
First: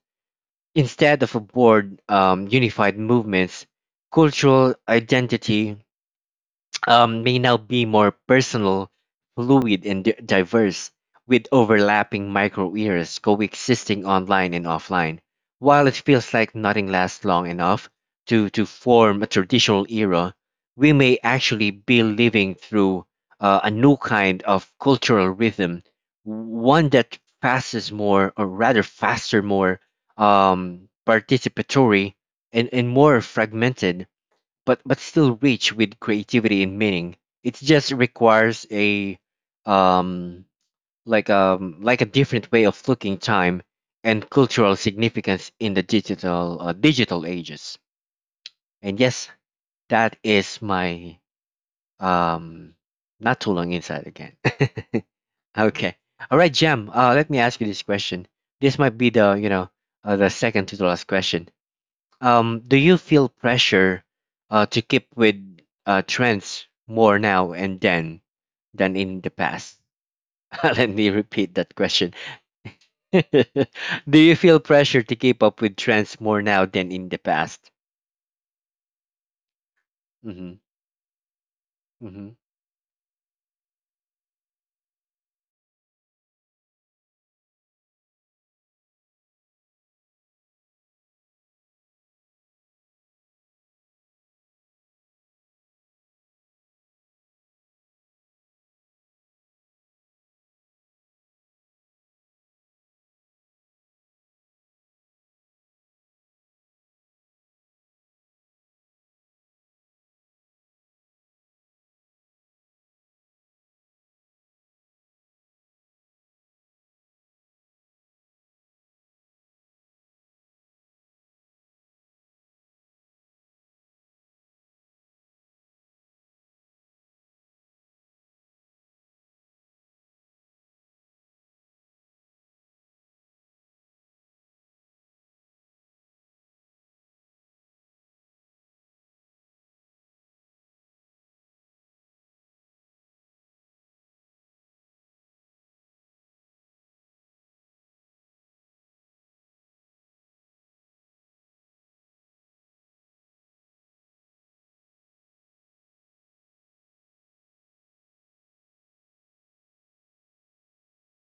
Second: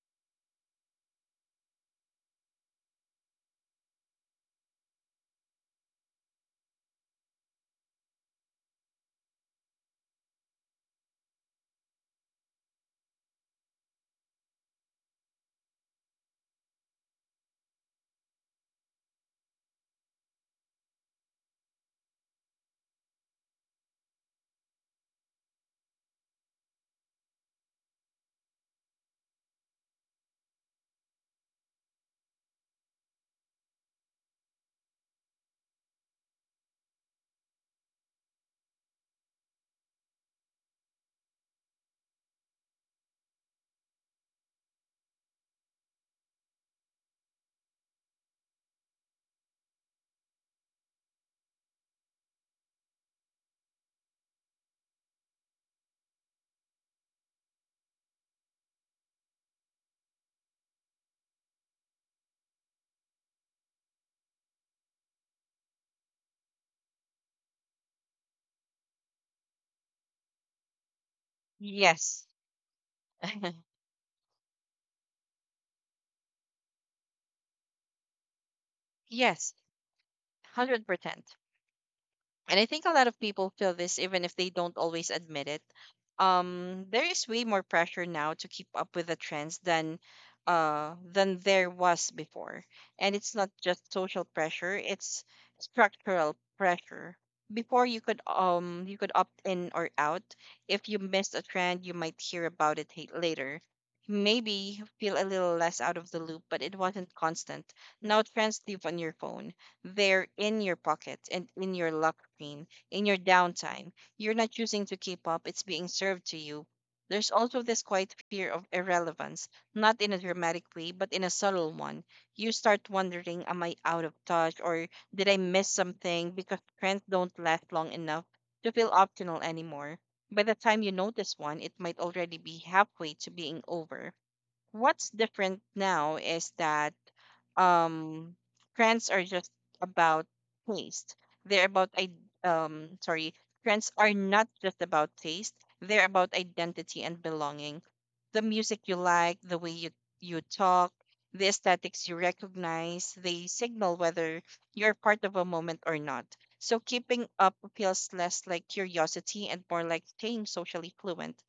Speaker 1: Instead of a broad, unified movements, cultural identity may now be more personal, fluid, and diverse, with overlapping micro eras coexisting online and offline. While it feels like nothing lasts long enough to form a traditional era, we may actually be living through a new kind of cultural rhythm, one that passes more, or rather faster, more participatory, and more fragmented but still rich with creativity and meaning. It just requires a um like a different way of looking time and cultural significance in the digital digital ages. And yes, that is my um not too long inside again. Okay. All right, Jam. Let me ask you this question. This might be the the second to the last question. Do you feel pressure to keep with trends more now and then than in the past? Let me repeat that question.
Speaker 2: Yes.
Speaker 1: Do you feel pressure to keep up with trends more now than in the past?
Speaker 2: Yes,
Speaker 1: Hmm.
Speaker 2: 100%.
Speaker 1: Hmm.
Speaker 2: And I think a lot of people feel this even if they don't always admit it. There is way more pressure now to keep up with the trends than than there was before. And it's not just social pressure, it's structural pressure. Before you could opt in or out. If you missed a trend, you might hear about it later. Maybe feel a little less out of the loop, but it wasn't constant. Now trends live on your phone, they're in your pocket and in your lock screen, in your downtime. You're not choosing to keep up, it's being served to you. There's also this quiet fear of irrelevance, not in a dramatic way, but in a subtle one. You start wondering, am I out of touch or did I miss something? Because trends don't last long enough to feel optional anymore. By the time you notice one, it might already be halfway to being over. What's different now is that um trends are just about taste they're about I sorry trends are not just about taste, they're about identity and belonging. The music you like, the way you talk, the aesthetics you recognize, they signal whether you're part of a moment or not. So keeping up feels less like curiosity and more like staying socially fluent.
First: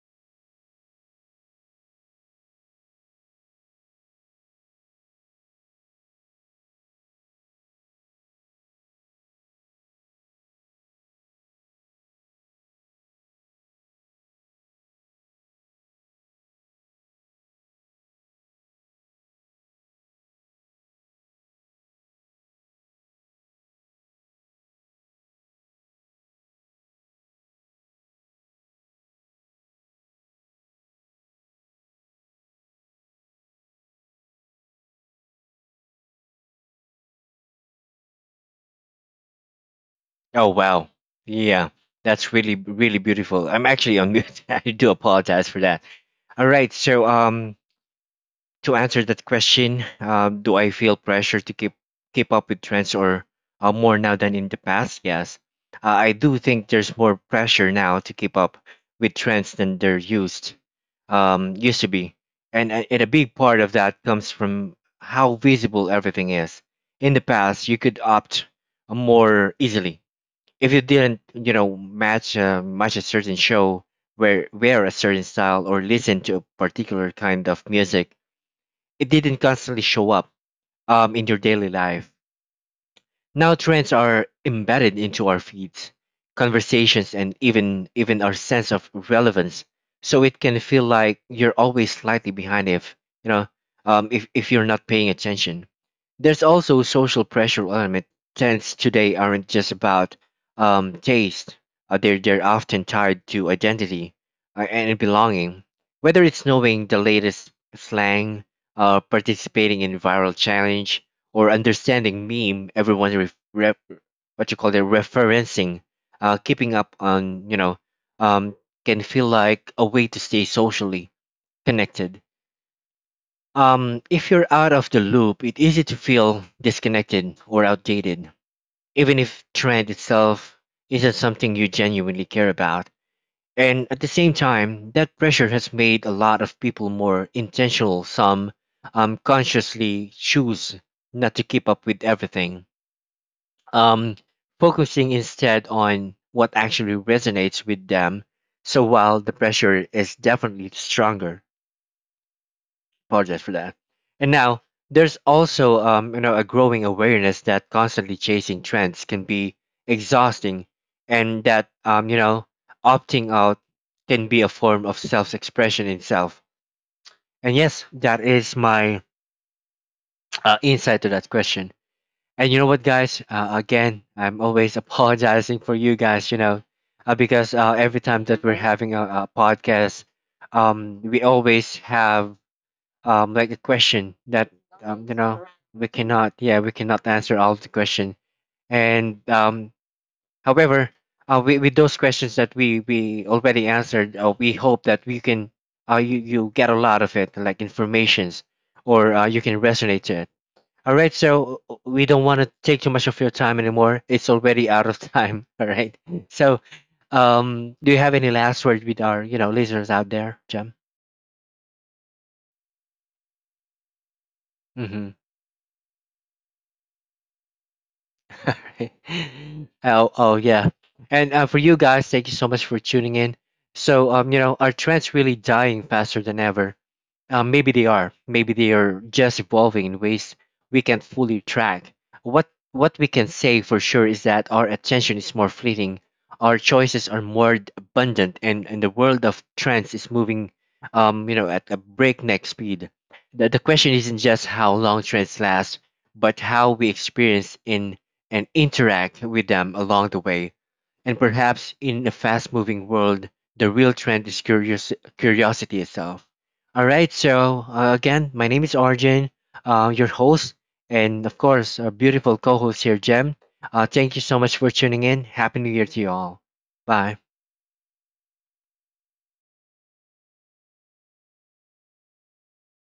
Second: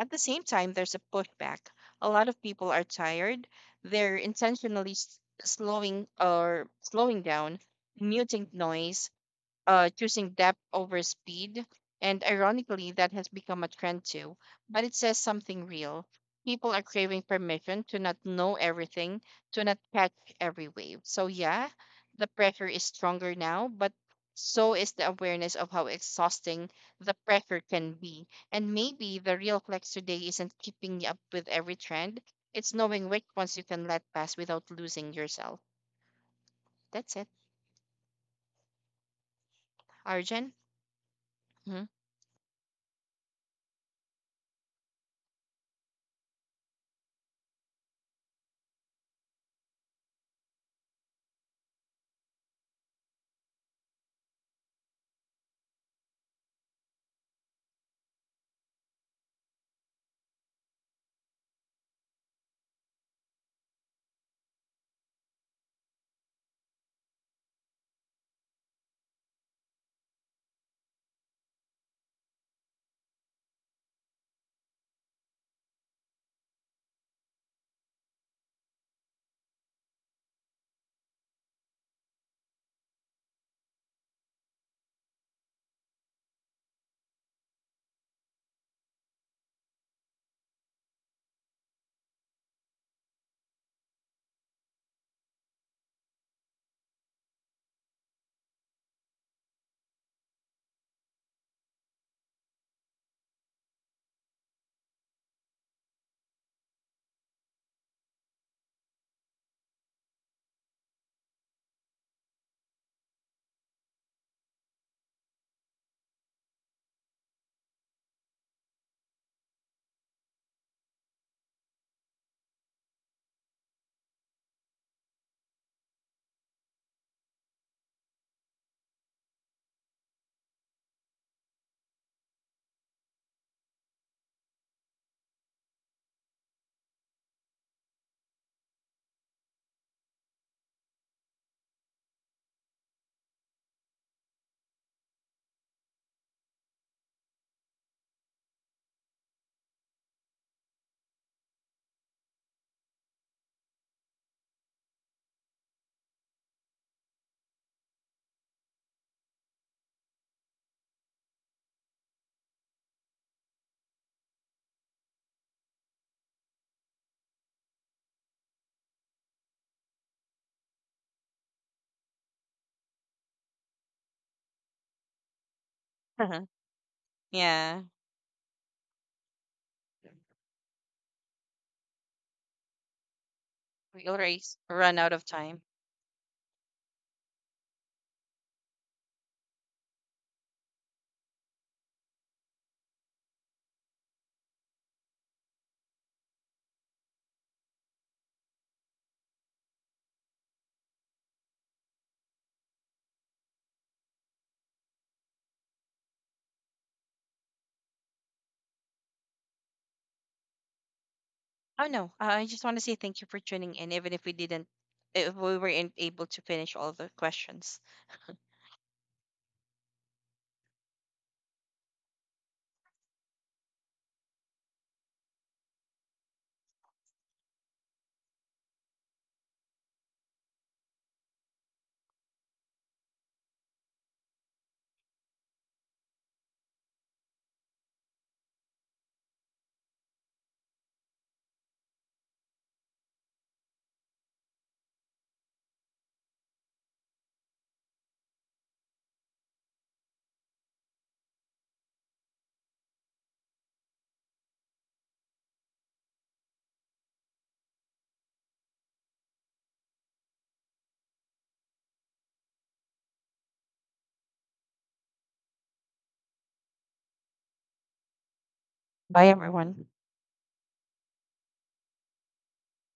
Speaker 2: At the same time, there's a pushback. A lot of people are tired. They're slowing or slowing down, muting noise, choosing depth over speed. And ironically, that has become a trend too. But it says something real. People are craving permission to not know everything, to not catch every wave. So, yeah, the pressure is stronger now, but so is the awareness of how exhausting the pressure can be. And maybe the real flex today isn't keeping up with every trend, it's knowing which ones you can let pass without losing yourself. That's it.
Speaker 1: Oh,
Speaker 2: Arjun?
Speaker 1: wow. Yeah,
Speaker 2: Hmm.
Speaker 1: that's really, really beautiful. I'm actually on mute. I do apologize for that. All right. So, to answer that question, do I feel pressure to keep up with trends or more now than in the past? Yes, I do think there's more pressure now to keep up with trends than there used used to be, and and a big part of that comes from how visible everything is. In the past, you could opt more easily if you didn't, you know, match match a certain show, wear a certain style, or listen to a particular kind of music. It didn't constantly show up in your daily life. Now trends are embedded into our feeds, conversations, and even our sense of relevance. So it can feel like you're always slightly behind if you know if you're not paying attention. There's also social pressure element. Trends today aren't just about taste. They're often tied to identity and belonging. Whether it's knowing the latest slang, participating in viral challenge, or understanding meme everyone what you call it referencing, keeping up on um, can feel like a way to stay socially connected. If you're out of the loop, it's easy to feel disconnected or outdated even if trend itself isn't something you genuinely care about. And at the same time that pressure has made a lot of people more intentional. Some consciously choose not to keep up with everything, um, focusing instead on what actually resonates with them. So while the pressure is definitely stronger, apologize for that. And now there's also you know, a growing awareness that constantly chasing trends can be exhausting, and that you know, opting out can be a form of self-expression itself. And yes, that is my insight to that question. And you know what, guys? Again, I'm always apologizing for you guys, you know, because
Speaker 2: Yeah.
Speaker 1: every time that we're having a podcast, we always have like a question
Speaker 2: We already
Speaker 1: that,
Speaker 2: run
Speaker 1: you
Speaker 2: out of
Speaker 1: know,
Speaker 2: time.
Speaker 1: we cannot, yeah, we cannot answer all of the question. And however, with those questions that we already answered, we hope that we can, you get a lot of it, like informations, or you can resonate to it. All right, so we don't want to take too much of your time anymore. It's already out of time. All right. So, do you have any last words with our, you know, listeners out there, Jem?
Speaker 2: Oh no, I just want to say thank you for tuning in, even if we didn't,
Speaker 1: Mm-hmm.
Speaker 2: if we weren't able to finish all the questions.
Speaker 1: All right. Oh, oh yeah. And for you guys, thank you so much for tuning in. So, you know, our trend's really dying faster than ever. Maybe they are. Maybe they are just evolving in ways we can't fully track. What we can say for sure is that our attention is more fleeting, our choices are more abundant, and the world of trends is moving, you know, at a breakneck speed. The question isn't just how long trends last, but how we experience in and interact with them along the way. And perhaps in a fast moving world, the real trend is curiosity itself. All right, so again, my name is Arjun, your host, and of course, our beautiful co host here, Jem. Thank you so much for tuning in. Happy New Year to you all. Bye.
Speaker 2: Bye, everyone.